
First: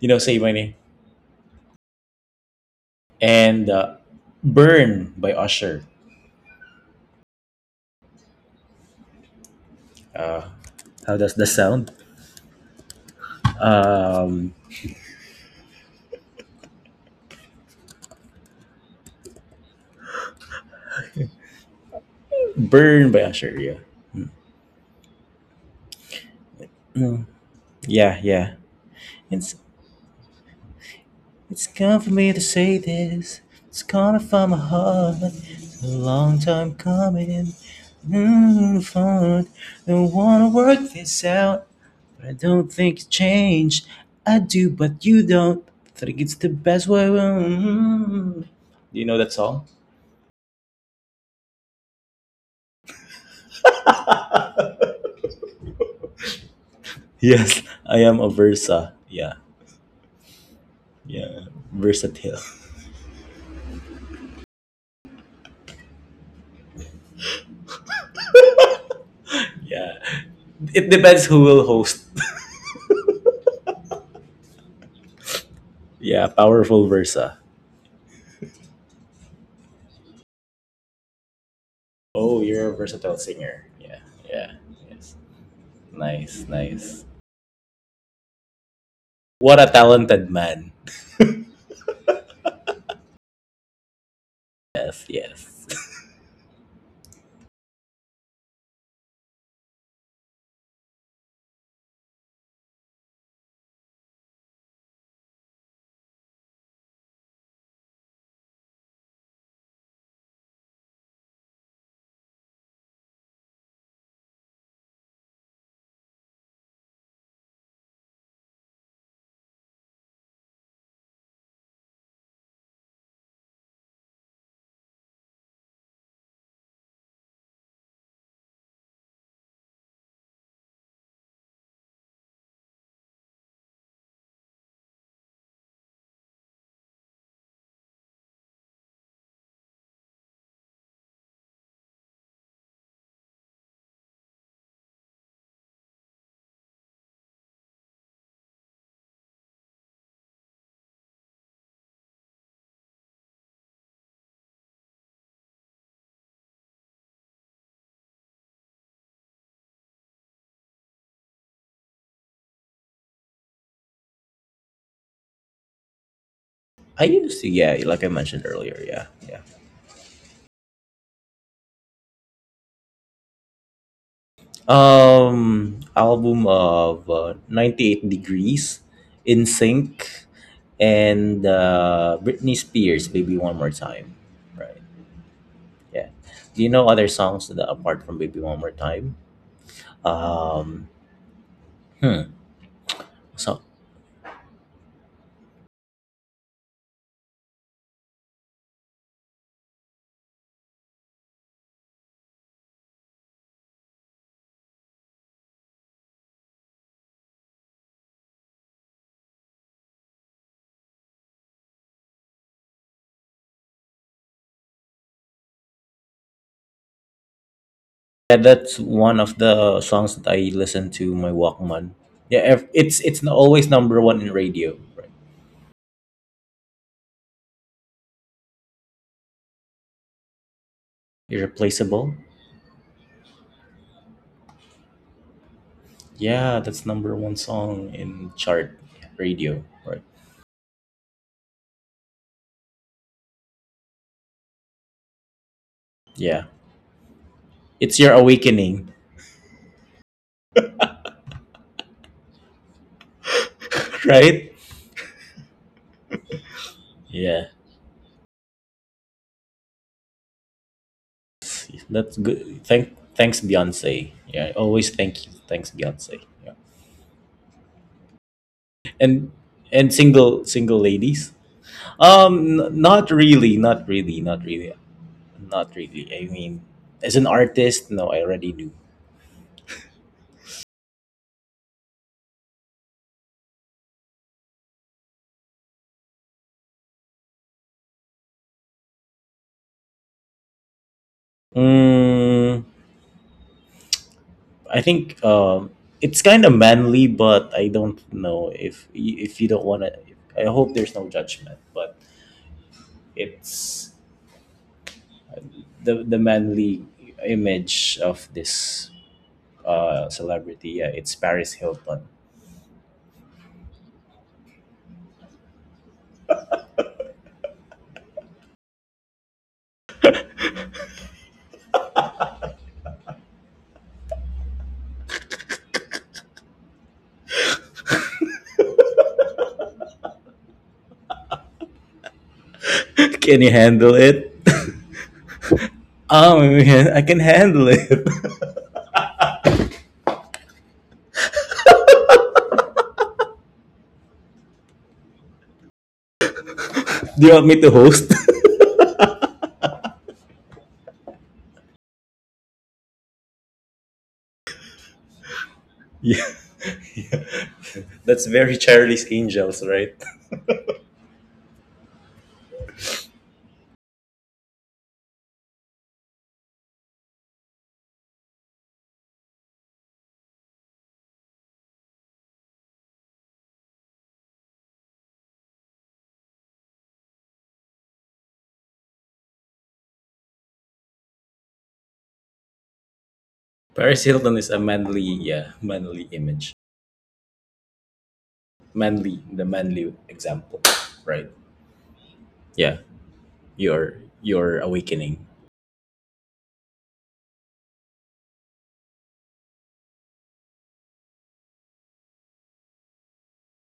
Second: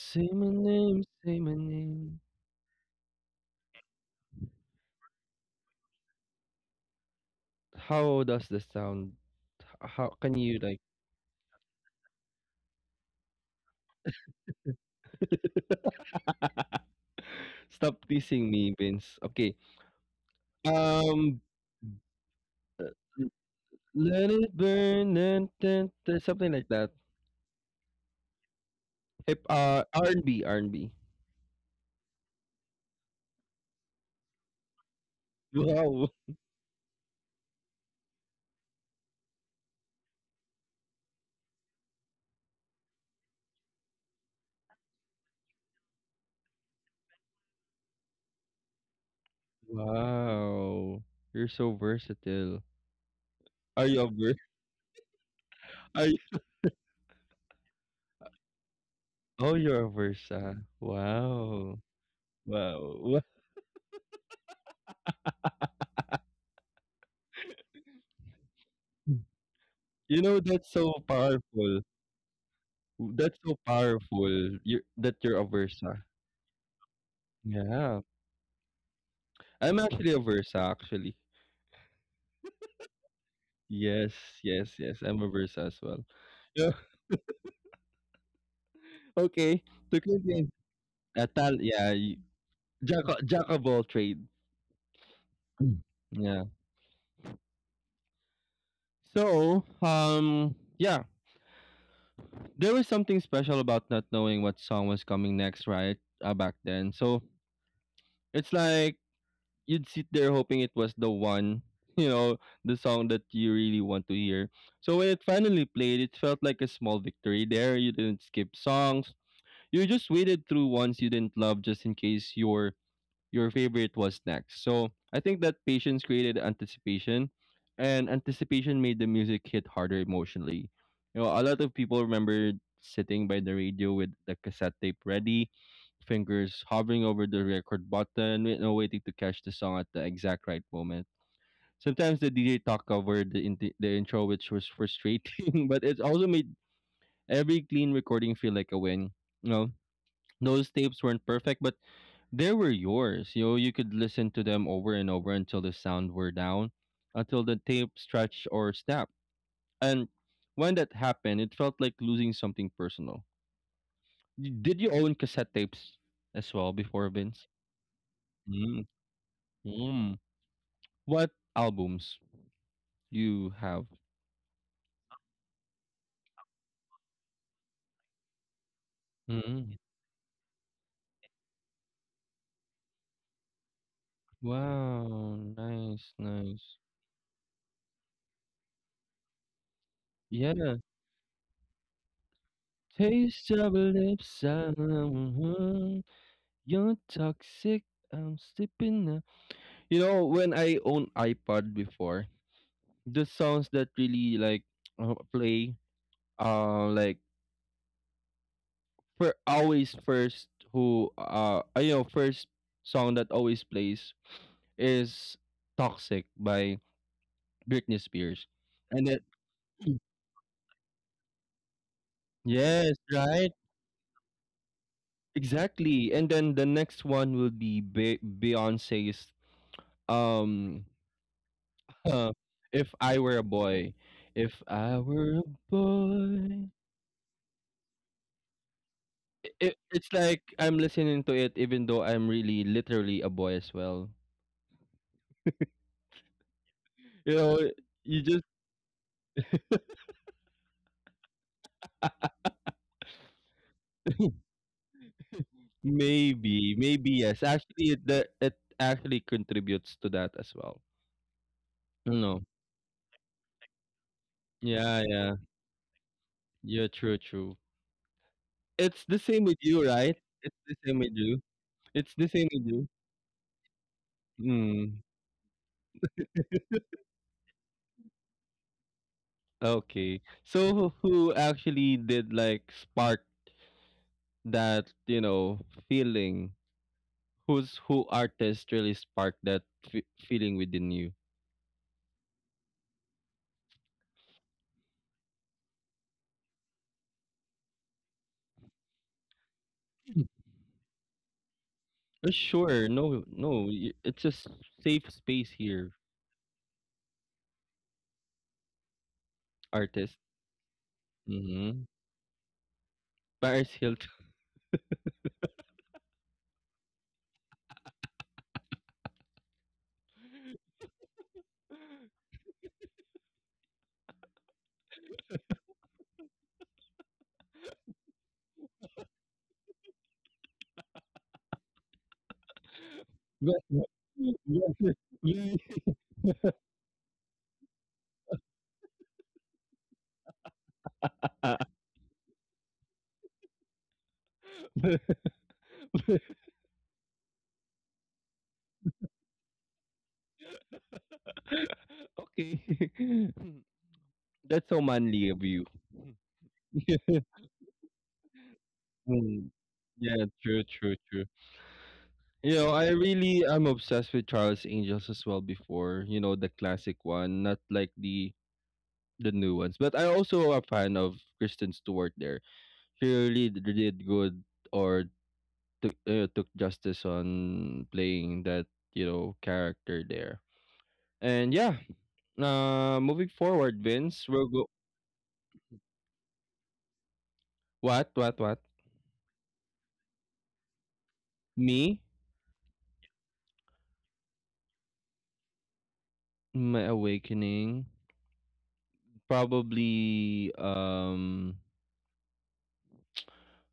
You know, say
my
my name
name, say my name.
and uh, burn by Usher.
How does the sound? H How can you, like,
How does that sound? Um,
stop teasing me, Vince. Okay. Um,
burn by Usher. Yeah,
let it burn and then there's something like that.
yeah, yeah. And
Hip uh, R and B, R and B.
it's come for me to say this. It's coming from my heart. It's a
Wow.
long time coming. Mm, fun. Don't wanna work this out, but I don't think it's changed. I do, but you don't. I think it's the best way. Mm. Do you know that song?
Wow. You're so versatile. Are you a ver are you?
Yes, I am a Versa. Yeah,
Oh, you're a Versa.
yeah,
Wow.
versatile.
Wow. Wha
Yeah,
You know, that's
it
so
depends who will
powerful.
host.
That's so powerful. You that you're a Versa.
Yeah, powerful Versa.
Yeah. I'm actually a Versa actually.
Oh, you're a versatile singer. Yeah,
Yes,
yeah.
yes, yes.
Yes.
I'm a Versa as well.
Nice,
Yeah.
nice. What
Okay.
a
To
talented
continue.
man.
Uh, tal yeah. y- Jack, o- jack of all trade.
Yes, yes.
Mm. Yeah. So, um, yeah, there was something special about not knowing what song was coming next, right? Uh, back then. So it's like you'd sit there hoping it was the one, you know, the song that you really want to hear. So when it finally played, it felt like a small victory there. You didn't skip songs. You just waited through ones you didn't love just in case your your favorite was next. So I think that patience created anticipation, and anticipation made the music hit harder emotionally. You know, a lot of people remember sitting by the radio with the cassette tape ready, fingers hovering over the record button, you know, waiting to catch the song at the exact right moment. Sometimes the D J talk over the, in- the intro, which was frustrating, but it also made every clean recording feel like a win. You know, those tapes weren't perfect, but they were yours. You know, you could listen to them over and over until the sound were down, until the tape stretched or snapped. And when that happened, it felt like losing something personal. Y- Did you own cassette tapes as well
I
before,
used
Vince?
to, yeah, like I mentioned earlier,
Mm.
yeah, yeah.
Mm. What albums you have?
Um, album of uh, ninety-eight Degrees, In
Mm.
Sync, and uh, Britney Spears, Baby One More Time. Right,
Wow,
yeah.
nice,
Do you
nice.
know other songs that apart from Baby One More Time?
Yeah,
Um, hmm.
taste
So,
of lips. Uh, mhm. You're toxic. I'm slipping. You know, when I own iPod before, the songs that really like uh, play, uh, like for always first who uh uh, you know first song that always plays is "Toxic" by Britney
yeah,
Spears,
that's
and
one
then
of the songs that I listen to my Walkman. Yeah, ev-
yes,
it's it's n-
right,
always number one in radio, right.
exactly, and then the next one will be Be- Beyonce's um,
Irreplaceable?
uh, "If I Were a Boy," if I were a
Yeah,
boy.
that's number one song in chart radio,
It
right?
it's like I'm listening to it even though I'm really literally a boy as well.
Yeah.
You know,
It's your
you just
awakening, right?
maybe, maybe yes.
Yeah.
Actually, it that it actually contributes to that as well.
That's
No.
good. Thank thanks Beyonce. Yeah, always
Yeah,
thank you.
yeah.
Thanks Beyonce. Yeah.
Yeah, true, true. It's the
And
same with you,
and
right?
single
It's the
single
same with
ladies?
you. It's the same
Um
with
n-
you.
not really, not really, not really.
Mm.
Not really. I mean, as an artist, no, I already knew.
Okay. So who who actually did like spark that, you know, feeling? Who's who artist really sparked that f feeling within you?
Mm, I think um, it's kind of manly, but I don't know if y- if you don't want to.
Mm,
I hope there's no judgment, but
uh, sure. No, no. y-
it's
It's a s- safe space here,
the the manly image of this uh,
artist.
celebrity. Yeah, it's Paris
Mm-hmm.
Hilton.
Paris Hilton.
Can you
But-
handle it?
but-
Oh man, I can handle it.
Ah, okay.
Do you want me to host?
That's so manly of you.
Yeah, that's very Charlie's
Mm.
Angels, right?
Yeah, true, true, true. You know, I really I'm obsessed with Charles Angels as well before, you know, the classic one, not like the the new ones. But I also a fan of Kristen Stewart there. She really d- did good or took uh, took justice on playing that you know character there. And yeah, uh, moving forward,
Paris
Vince,
Hilton
we'll
is a
go.
manly, yeah, manly image,
What what what?
manly, the manly example, right?
Me,
Yeah. your your awakening.
my awakening, probably. Um,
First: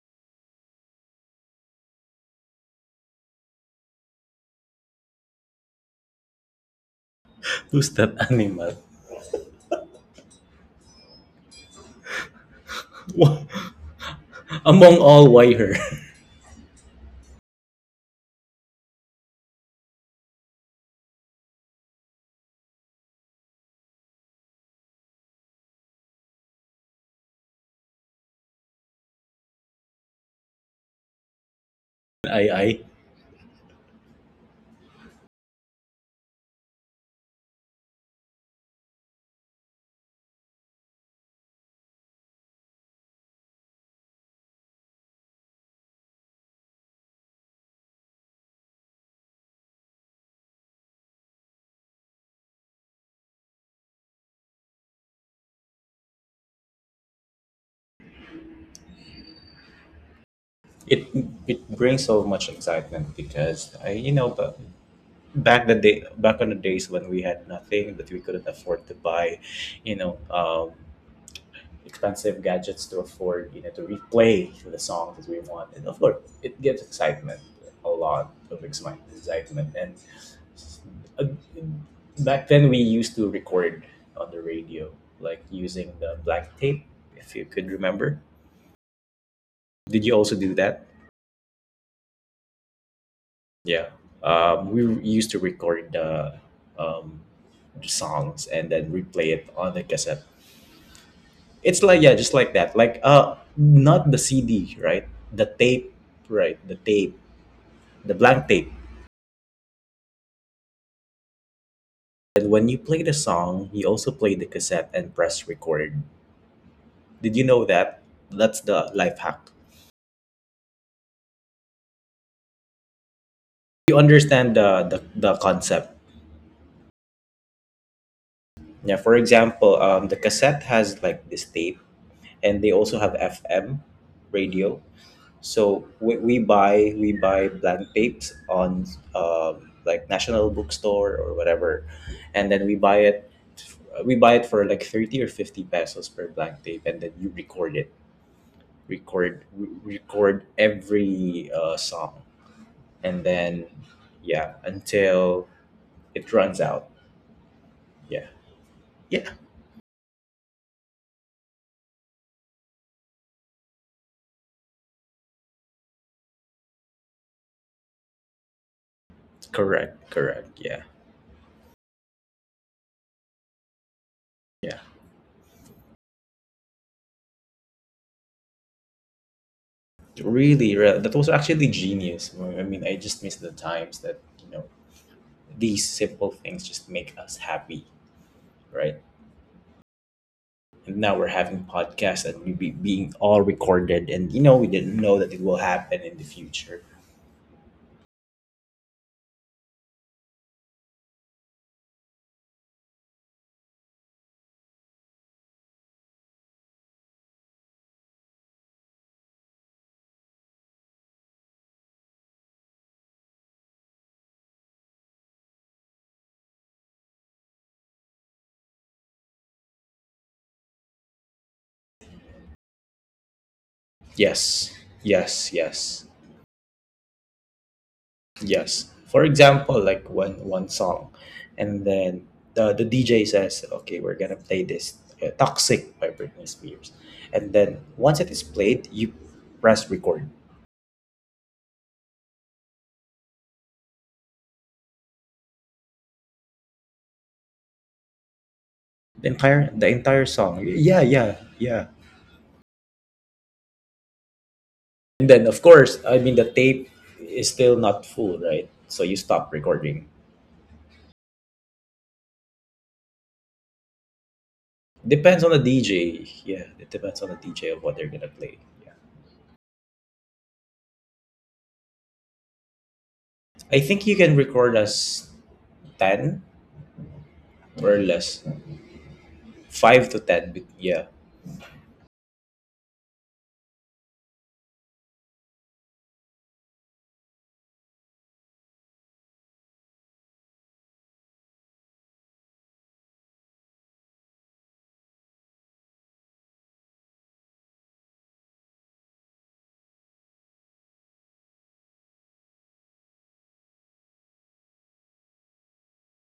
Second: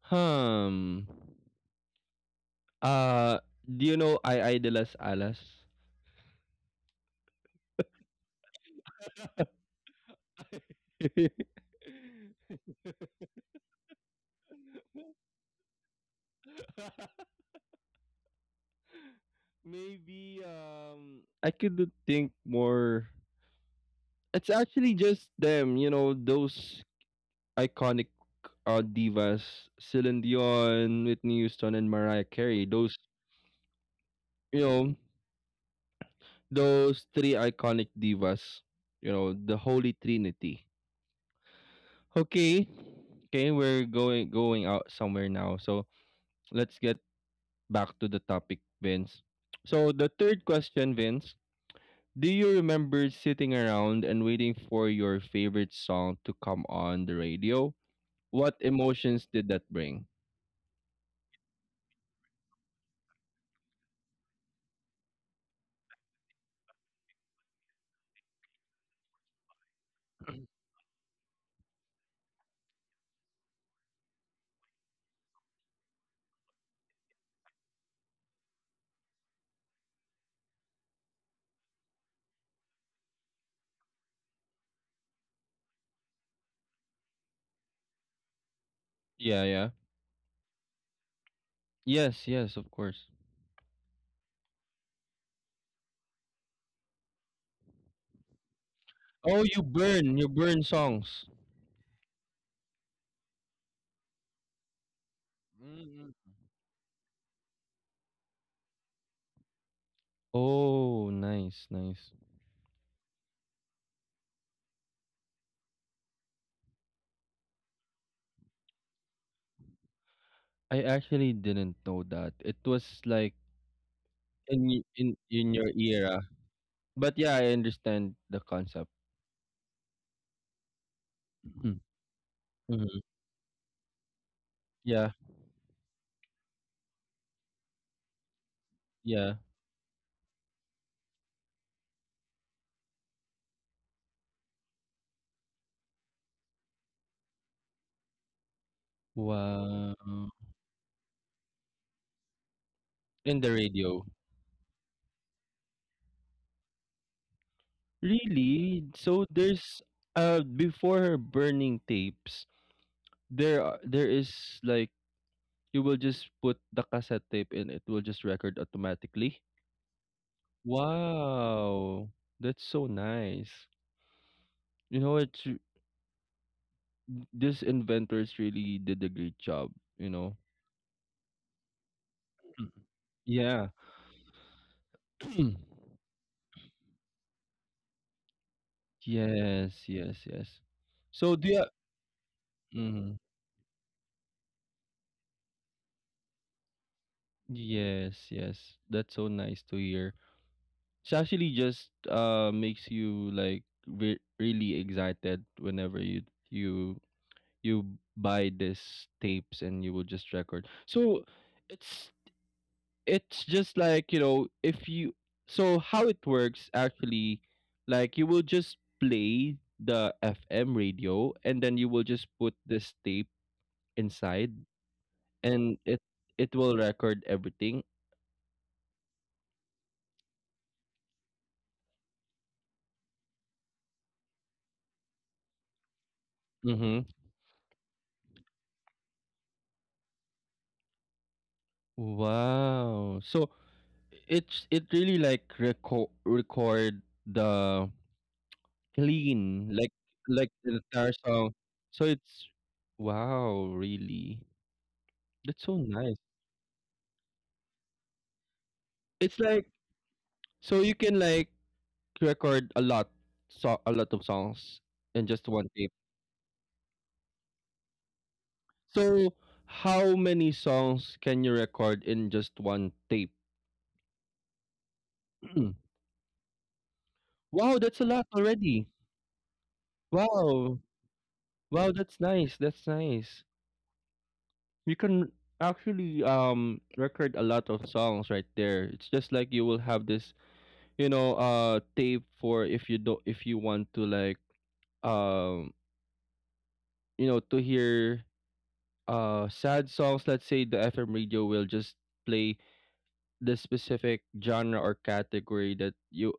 hmm. Uh, do you know I idolize Alas?
Who's that animal? Among all, why her?
Maybe um I could think more. It's actually just them, you know, those iconic uh, divas, Celine Dion, Whitney Houston, and Mariah
I
Carey.
I
Those, you know, those three iconic divas, you know, the holy trinity. Okay, okay, we're going going out somewhere now. So let's get back to the topic, Vince. So the third question, Vince. Do you remember sitting around and waiting for your favorite song to come on the radio? What emotions did that bring?
it it brings so much excitement because I, you know, but back the day back on the days when we had nothing, that we couldn't afford to buy, you know, um, expensive gadgets to afford, you know, to replay the songs that we want. And of course, it gives excitement, a lot of exci- excitement. And uh, back then, we used to record on the radio, like using the black tape, if you could remember.
Yeah, yeah.
Did you also do that?
Yes, yes, of course.
Yeah. Um, we used to record the, um, the songs and then replay
Oh,
it
you
on the
burn,
cassette.
you burn songs.
It's like yeah, just like that. Like uh not the C D, right? The tape,
Mm.
right? The tape, the blank tape.
Oh, nice, nice.
And when you play the song, you also play the cassette and press record. Did you know that? That's the life hack.
I actually didn't know that. It was like
You understand
in
the
y-
the,
in
the
in your
concept.
era. But yeah, I understand the concept.
Yeah, for example, um, the cassette has like this tape, and they also
Mm-hmm.
have F M radio.
Yeah,
So, we, we buy we buy blank tapes on,
yeah.
um, like National Bookstore or whatever, and then we buy it we buy it for like thirty or fifty pesos per blank tape, and then you record it, record re-
Wow.
record every uh, song, and
In the
then
radio.
yeah until it runs out. Yeah,
Really? So
yeah,
there's uh before her burning tapes, there are, there is like you will just put the cassette tape and it will just record automatically.
correct, correct, yeah,
Wow, that's so nice.
yeah.
You know, it's r- these inventors really did a great job, you know.
Really, re- that was actually genius. I
Mm.
mean, I just miss the
Yeah.
times that, you know, these simple things just make us happy, right?
Yes, yes, yes.
And now we're
So do
having
you
podcasts and we be being
mm,
all recorded, and you know we didn't know that it will happen in the future.
yes, yes. That's so nice to hear. It actually just uh makes you like re really excited whenever you you you buy these tapes and you will just record. So it's it's just like you know if you so how it works actually like you will just play the FM radio and then you will just put this tape inside
Yes, yes,
and it
yes,
it will record everything.
yes. For example, like one one song, and then the the D J says, "Okay, we're gonna play this uh, Toxic by Britney Spears,"
Mm-hmm.
and then once it is played, you press record
Wow, so it's it really like record record the
the
clean
entire the
like
entire
like
song.
the
Yeah,
entire
yeah,
song.
yeah.
So it's wow really,
And then, of
that's so
course,
nice.
I mean, the tape is still not full, right? So you
It's
stop
like
recording.
so you can like record a lot, so a lot of songs in
Depends
just
on the
one tape.
D J. Yeah, it depends on the D J of what they're gonna play. Yeah.
So how many songs can you record in just one tape?
I think you can record as ten
Wow,
or
that's a lot
less,
already.
five to ten. be-
Wow.
Yeah.
Wow, that's nice. That's nice. You can actually um record a lot of songs right there. It's just like you will have this, you know, uh tape for if you do if you want to like um you know to hear uh sad songs, let's say the F M radio will just play the specific genre or category that you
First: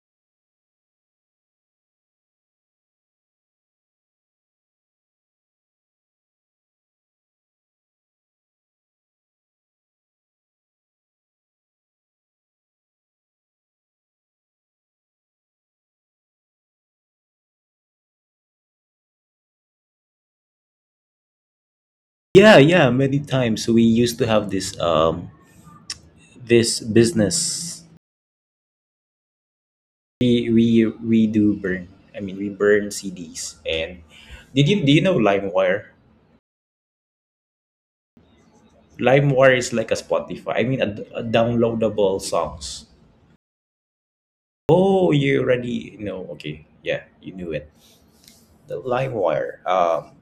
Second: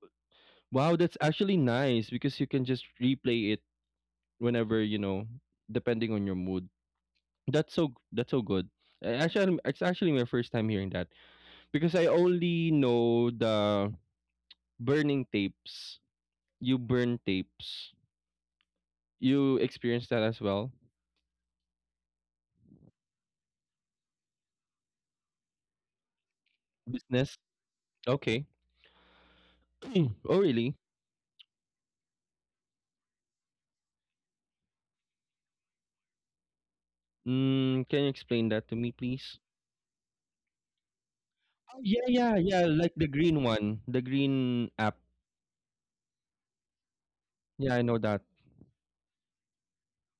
wow that's actually nice because you can just replay it whenever you know depending on your mood, that's so that's so good. Uh, actually it's actually my first time hearing that because I only know the burning tapes, you burn tapes, you experience that as well
Yeah, yeah, many times. We used to have this um this
business
business.
okay oh
We
really,
we we do burn. I mean, we burn C Ds. And did you do you know LimeWire?
mm, can you explain that to me please
LimeWire is like a Spotify. I mean, a, a
oh yeah
downloadable
yeah yeah
songs.
like the green one the green app
Oh, you already know. Okay, yeah, you knew it.
yeah I know that.
The LimeWire. Um,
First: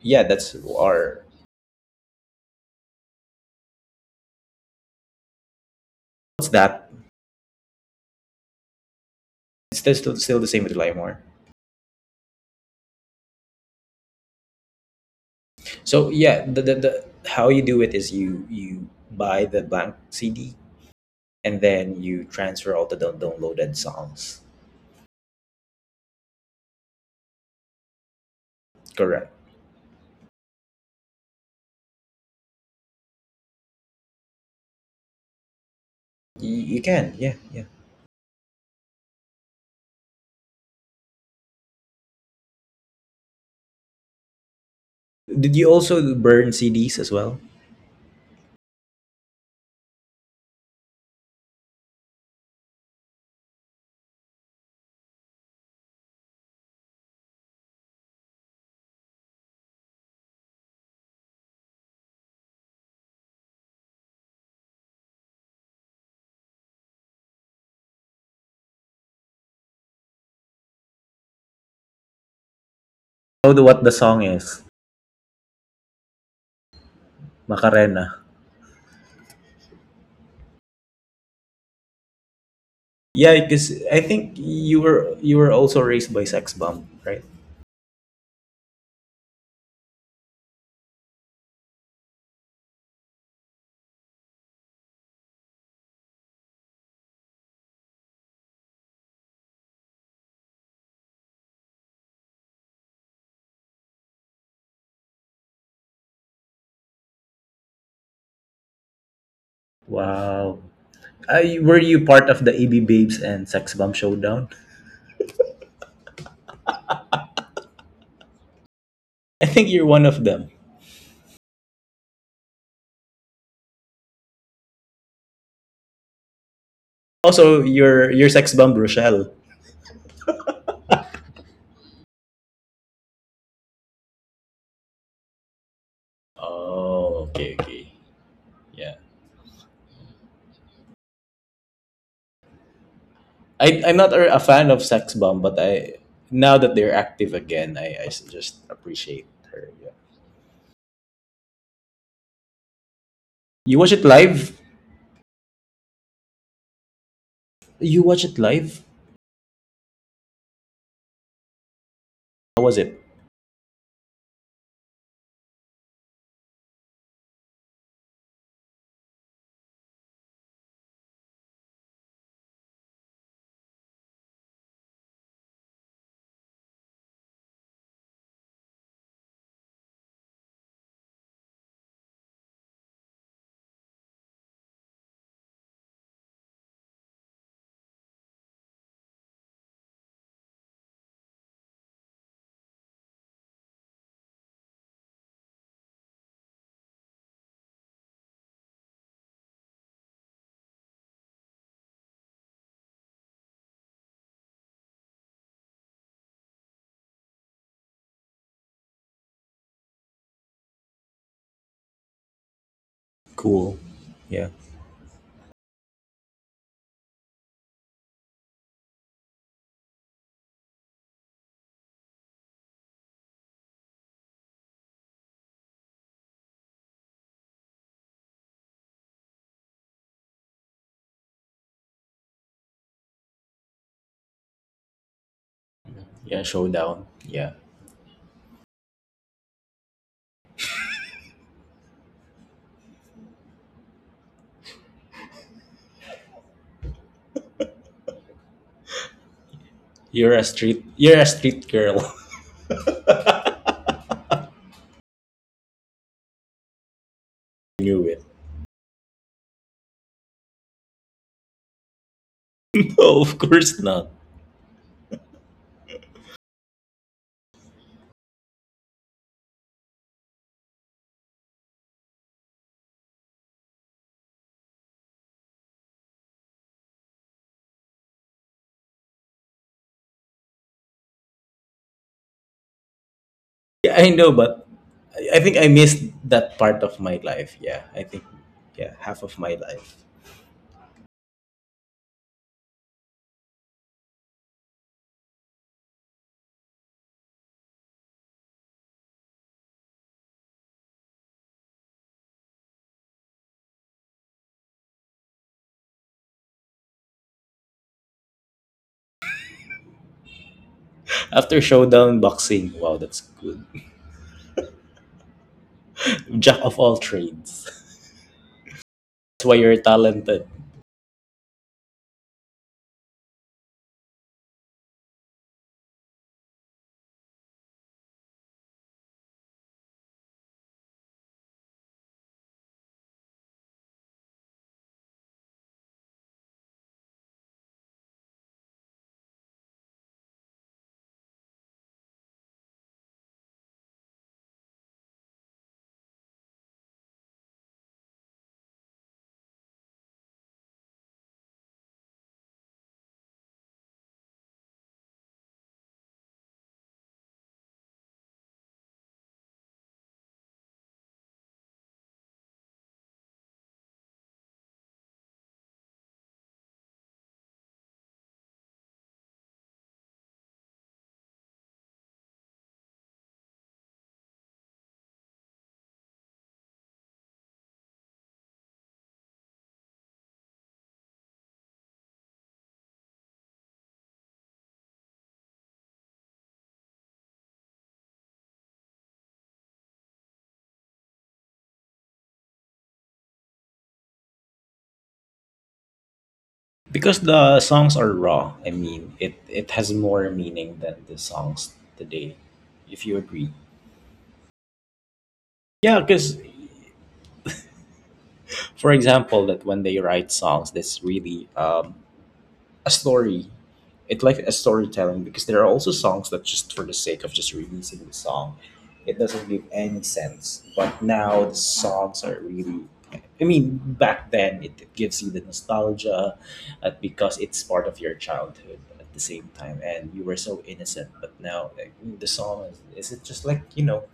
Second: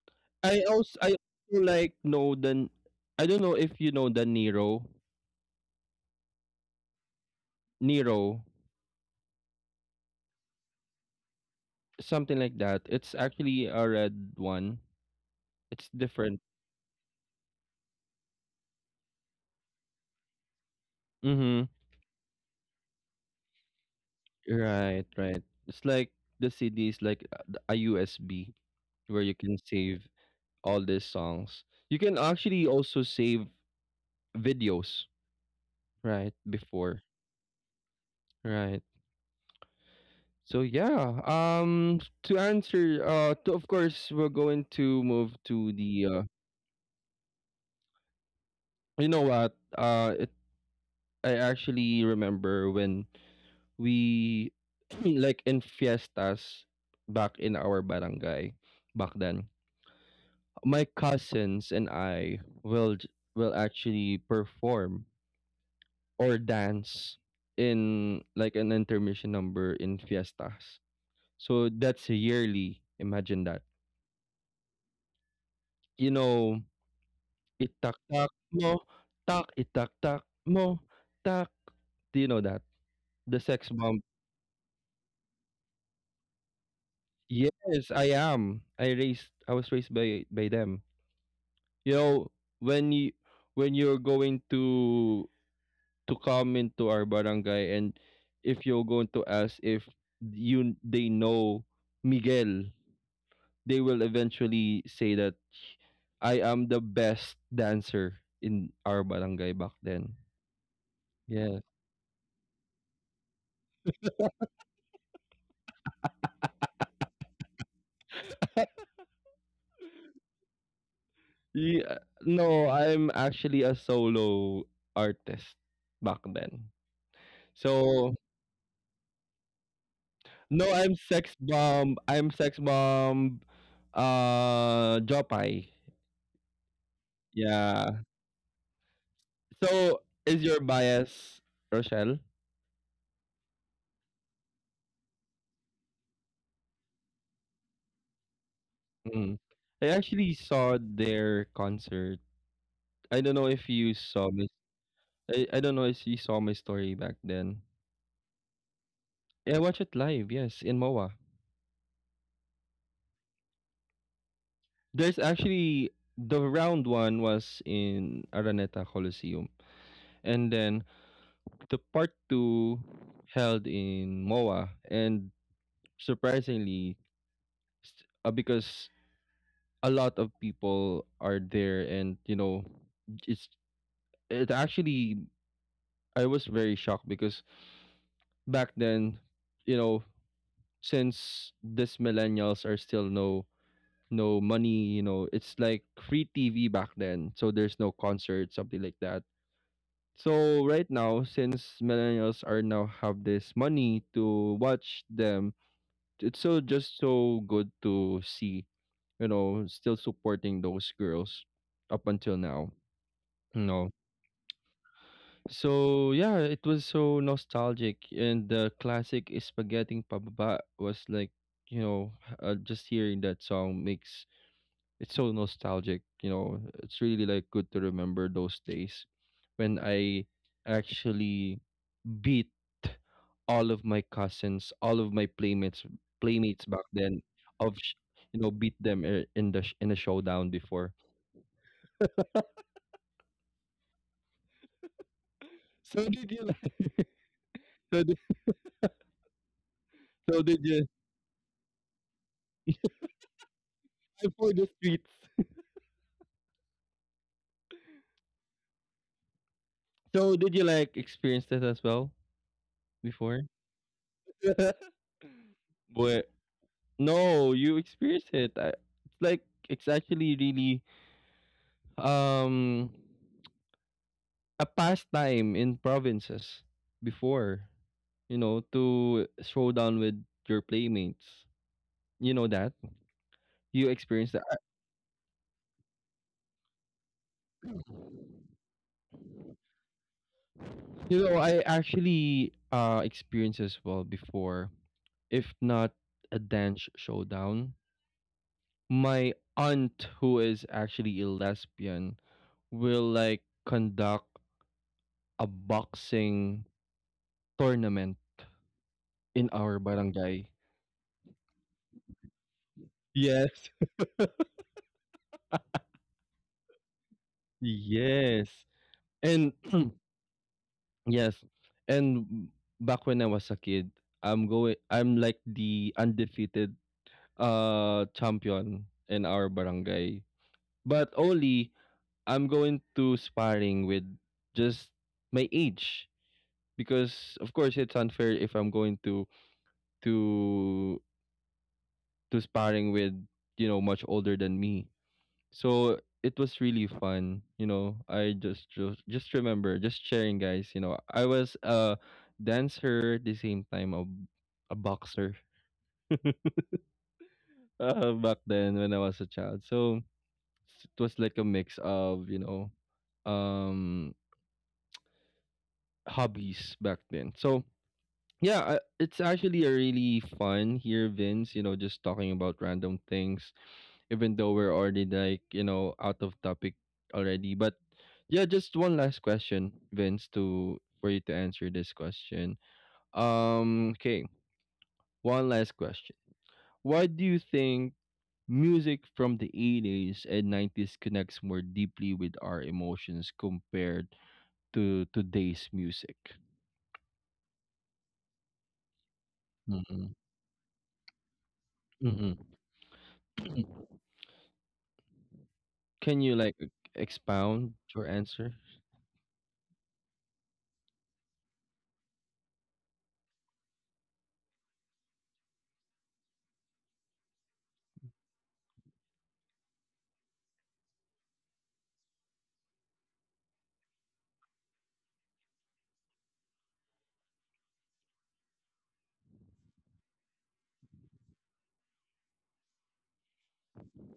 yeah, that's
I also I
our.
also like know the I don't know if you know the Nero.
What's that?
Nero
It's still still still the same with LimeWire.
something like that. It's actually a red one. It's
So
different.
yeah, the, the the how you do it is you you buy the blank C D and
Mhm.
then you transfer all the down- downloaded songs.
Right, right. It's like the C D is like a a U S B where
Correct.
you can save all these songs. You can actually also save videos, right?
You, you
Before,
can. Yeah, yeah.
right? So yeah. Um, to answer, uh, to, of course, we're going to move
Did
to
you
the
also
uh,
burn C Ds as well?
you know what? Uh, it, I actually remember when we, like in fiestas back in our barangay back then, my cousins and I will j- will actually perform or dance in like an intermission number in fiestas. So that's yearly. Imagine
Know the-
that.
what the song is?
You know, itak
Macarena.
tak mo, tak itak tak mo, tak. Do you know that?
Yeah,
The
because
sex
I
bomb.
think you were you were also raised by Sex Bomb, right?
Yes, I am. I raised I was raised by by them. You know, when you when you're going to to come into our barangay and if you're going to ask if you they know Miguel, they will eventually say that I am the best dancer in our barangay back then.
Wow. Uh,
Yeah.
were you part of the A B Babes and Sex Bomb Showdown? I think you're one of them.
Yeah. No, I'm actually a solo artist back then.
Also, your
So
your sex bomb Rochelle.
no, I'm Sex Bomb. I'm Sex Bomb. Uh, Jopay.
Oh. Okay, okay,
Yeah.
yeah.
So, is your bias Rochelle?
I I'm not a a fan of sex bomb, but I now that they're active again, I I s- just appreciate
Mm.
her.
I
Yeah.
actually saw their concert. I don't know if
You watch
you
it
saw my.
live.
I, I don't know if you saw my story back then.
You watch it live.
Yeah, I watched it live. Yes, in M O A.
How was it?
There's actually the round one was in Araneta Coliseum, and then the part two held in M O A, and surprisingly, s- uh, because a lot of people are there, and you know it's it actually I was very shocked because back then, you know, since this millennials are still no no money, you know, it's like free T V back then, so there's no concert, something like that. So right now, since millennials are now have this money to watch them, it's so just so good to see, you know, still supporting those girls up until now. You
Cool.
know.
Yeah.
So yeah, it was so nostalgic, and the classic spaghetti pababa was like, you know, uh, just hearing that song makes it's so nostalgic, you know. It's really like good to remember those days when I actually beat all of my cousins, all of my playmates
Yeah.
playmates back
Showdown.
then,
Yeah.
of sh- you know, beat them i- in the sh- in a showdown before. So did you like, so did,
You're
so
a
did,
street.
you
You're a street girl.
for the streets?
Knew it.
So did you like experience that as well
No, of
before?
course not.
But no, you experience it. I, it's like it's actually really um a pastime in provinces before, you know, to throw down with your playmates. You know that? You
Yeah, I
experience
know,
that.
but I I think I missed that part of my life. Yeah, I think yeah, half of my life.
You know, I actually uh experienced as well before, if not a dance showdown. My aunt, who is actually a lesbian, will like conduct a boxing tournament in our barangay.
After showdown boxing, wow, that's good.
Yes,
Jack of all trades.
yes,
That's
and
why you're talented.
yes, and back when I was a kid, I'm going. I'm like the undefeated uh champion in our barangay. But only I'm going to sparring with just my age, because of course it's unfair if I'm going to to to sparring with, you know, much older than me. So it was really fun. You know, I just just just remember just sharing, guys. You know, I was a dancer, at the same time a a boxer uh, back then when I was a child. So it was like a mix of, you know, um hobbies back then. So yeah, uh, it's actually a really fun here, Vince, you know, just talking about random things, even though we're already, like, you know, out of topic already. But yeah, just one last question, Vince, to for you to answer this question. Um, okay, one last question. Why do you think music from the eighties and nineties connects more deeply with our emotions compared to today's music?
Because the songs are raw. I mean, it it has
Mm-hmm.
more meaning than the songs
Mm-hmm.
today. If you agree. Yeah,
Can you
because
like e expound your answer?
for example, that when they write songs, that's really um, a story. It like a storytelling because there are also songs that just for the sake of just releasing the song, it doesn't give any sense. But now the songs are really. I mean, back then it gives you the nostalgia, uh, because it's part of your childhood at the same time, and you were so innocent. But now like, mm, the song is, is it just like you know,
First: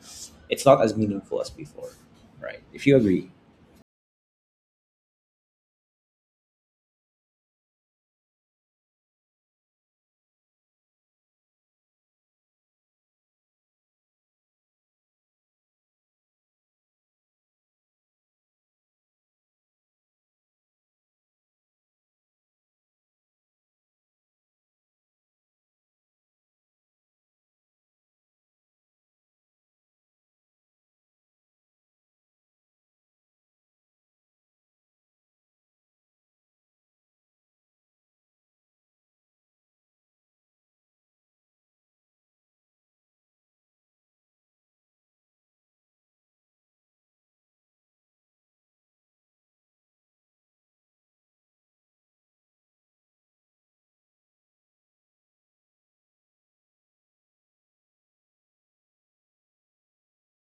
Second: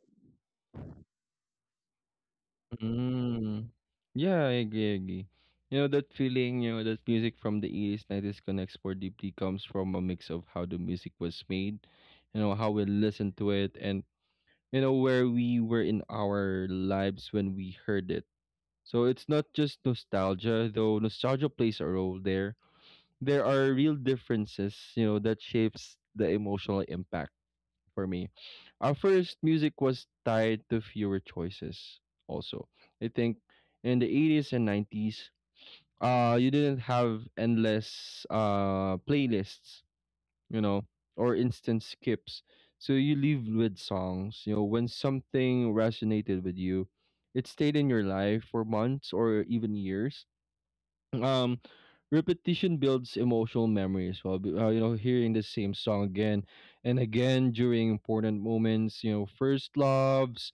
it's not as meaningful as before, right? If you agree.
Mm. Yeah, I agree, I agree. You know, that feeling, you know, that music from the eighties, nineties connects more deeply comes from a mix of how the music was made, you know, how we listened to it, and, you know, where we were in our lives when we heard it. So it's not just nostalgia, though nostalgia plays a role there. There are real differences, you know, that shapes the emotional impact for me. Our first music was tied to fewer choices also. I think in the eighties and nineties, uh you didn't have endless uh playlists, you know, or instant skips. So you lived with songs, you know, when something resonated with you, it stayed in your life for months or even years. um Repetition builds emotional memory as well. B- uh, you know, hearing the same song again and again during important moments, you know, first loves,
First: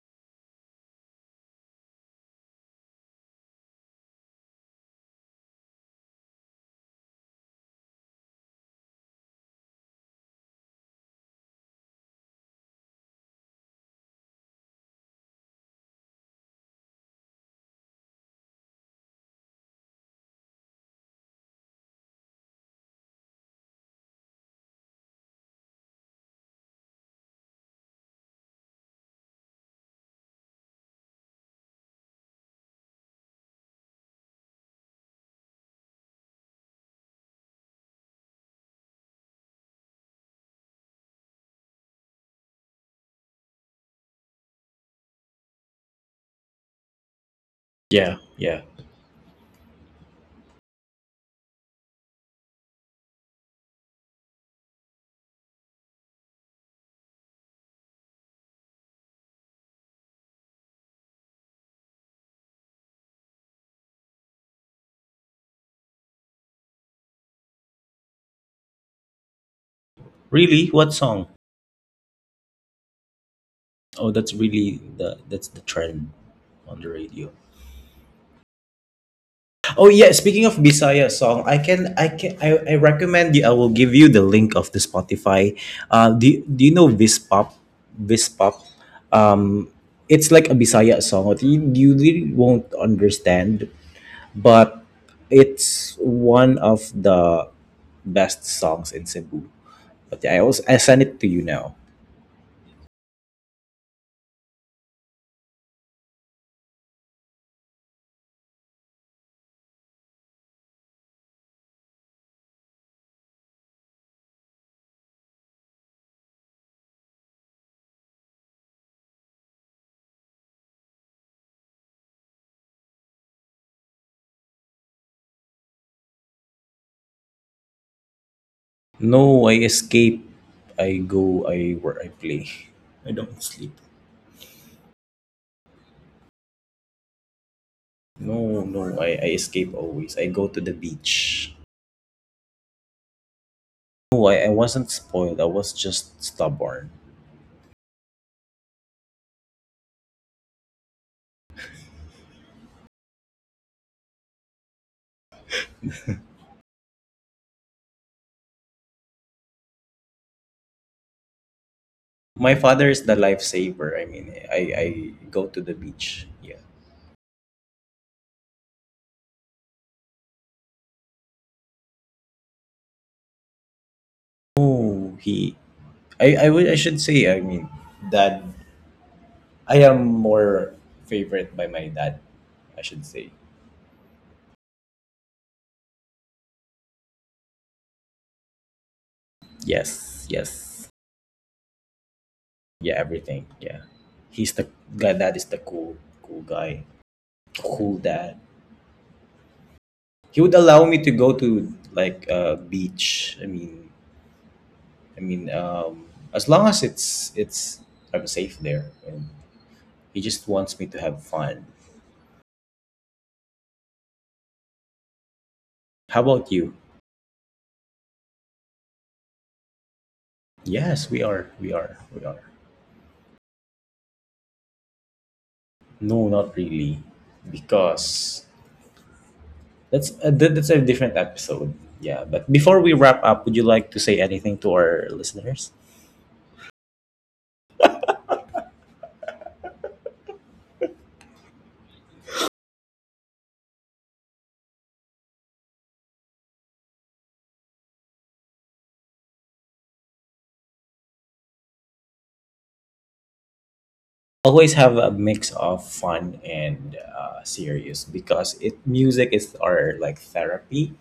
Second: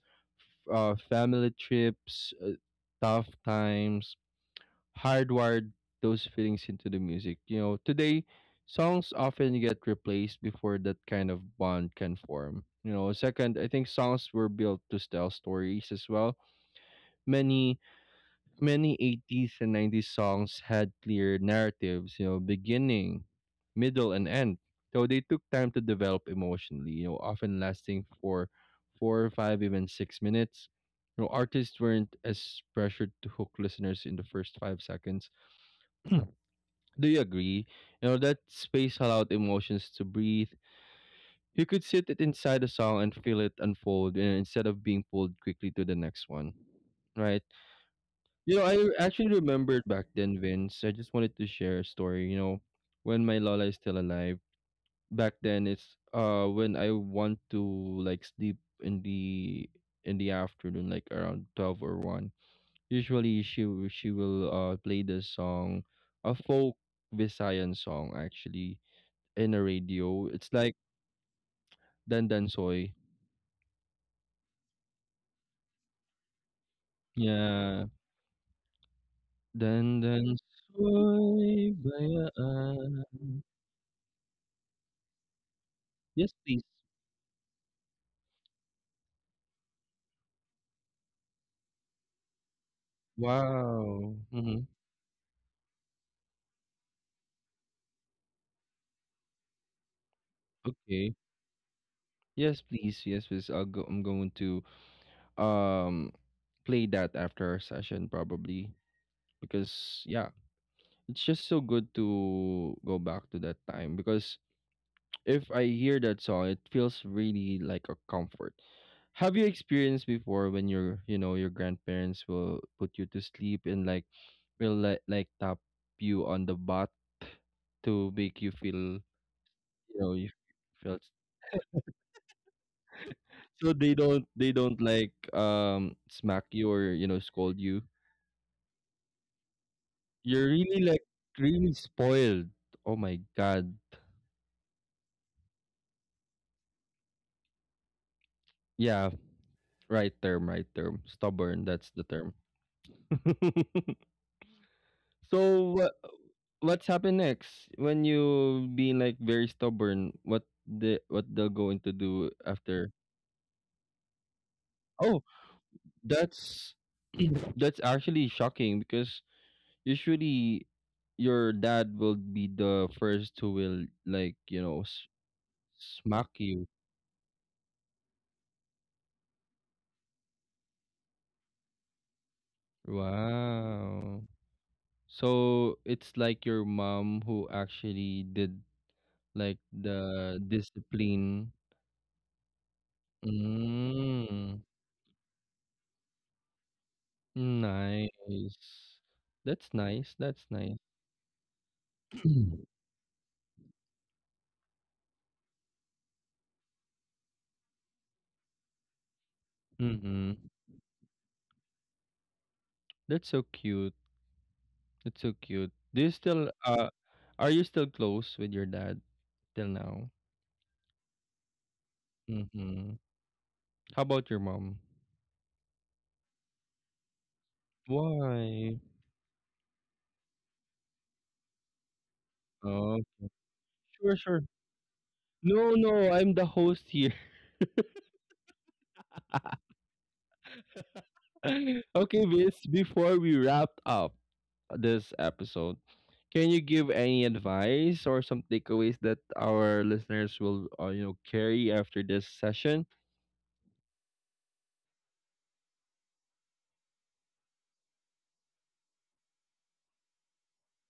f- uh, family trips, uh, tough times, hardwired those feelings into the music. You know, today songs often get replaced before that kind of bond can form. You know, second, I think songs were built to tell stories as well. many Many eighties and nineties songs had clear narratives, you know, beginning, middle, and end. So they took time to develop emotionally, you know, often lasting for four or five, even six minutes. You know, artists weren't as pressured to hook listeners in the first five seconds. Do you agree? You know, that space allowed emotions to breathe. You could sit it inside a song and feel it unfold, you know, instead of being pulled quickly to the next one. Right?
Yeah,
You
yeah.
know, I actually remembered back then, Vince. I just wanted to share a story. You know, when my Lola is still alive, back then it's uh when I want to like sleep in the in the afternoon, like around twelve or one. Usually, she w- she will uh play this song, a folk Visayan song actually, in a radio. It's
Really?
like
What song?
Dandan Soy.
Oh, that's really the that's the trend on the radio.
Yeah,
Oh yeah,
Dandan
speaking of Bisaya song, I
Soy
can I can I, I
Bayaan.
recommend you. I will give you the link of the Spotify. Uh,
Yes,
do you-
please.
do you know Vispop? Vispop. Um, it's like a Bisaya song that You you really won't understand,
Wow. Mhm.
but it's one of the best songs in Cebu. But yeah, I also I send
Okay.
it to you now.
Yes, please. Yes, please. I'll go. I'm going to um play that after our session probably, because yeah, it's just so good to go back to that time, because if I hear that song, it feels really like a comfort. Have you experienced before when your you know your grandparents will put you to sleep, and like will like like tap you on the butt to make you feel,
No, I
you know,
escape.
you
I
feel.
go. I where I play. I don't sleep.
So they don't they don't like um smack you, or you know scold you.
No, no, I, I escape always. I go
You're
to the
really, like,
beach.
really spoiled. Oh my god.
No, I, I wasn't spoiled. I was just stubborn.
Yeah, right term, right term. Stubborn, that's the term. So what what's happened next when you being like very stubborn? What the what they're going to do
My father
after?
is the lifesaver. I mean, I, I
Oh,
go to the beach. Yeah.
that's that's actually shocking, because usually your dad will be the first who will like, you know,
No,
s-
he. I,
Smack
I would. I
you.
should say. I mean, dad. I am more favorite by my dad. I should say.
Wow. So it's like your mom who actually did like
Yes.
the
Yes.
discipline.
Yeah, everything. Yeah. He's the
Mm,
guy that is the cool cool guy. Cool dad.
nice. That's nice.
He would
That's
allow
nice.
me to go to like uh beach. I mean I mean um as long as it's it's I'm safe there and he just
Mm-hmm.
wants me to have fun.
That's so cute. That's so cute. Do you
How about
still
you?
uh are you still close with your dad till now?
Yes, we are. We are. We are.
Mm-hmm. How about your mom?
No, not really. Because
Why?
that's a, that- that's a different episode. Yeah, but before we
Oh,
wrap up, would you like to say
sure, sure.
anything to our listeners?
No, no, I'm the host here. Okay, Vince, before we wrap up this episode, can you give any advice or some takeaways that our listeners will, uh, you know, carry after this session?
Always have a mix of fun and uh, serious because it music is our like therapy.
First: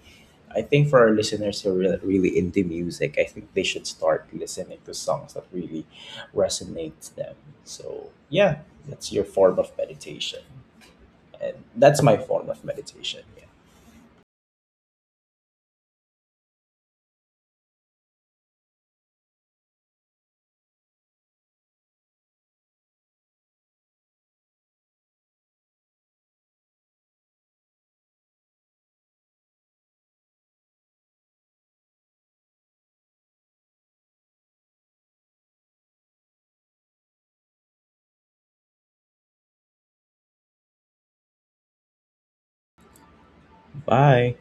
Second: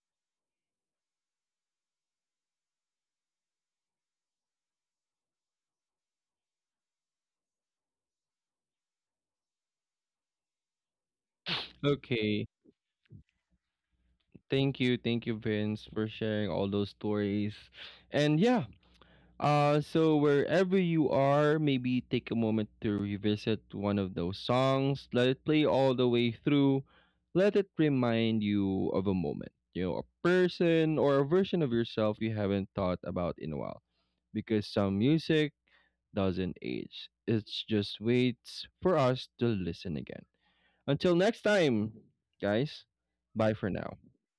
I think for our listeners who are really, really into music, I think they should start listening to songs that really resonates them. So yeah, that's your form of meditation, and that's my
Okay,
form of meditation. Yeah.
thank you, thank you, Vince, for sharing all those stories, and yeah, Uh, so wherever you are, maybe take a moment to revisit one of those songs. Let it play all the way through. Let it remind you of a moment, you know, a person or a version of yourself you haven't thought about in a while. Because some music doesn't age, it just waits for us to listen again. Until next time, guys, bye for now.
Bye.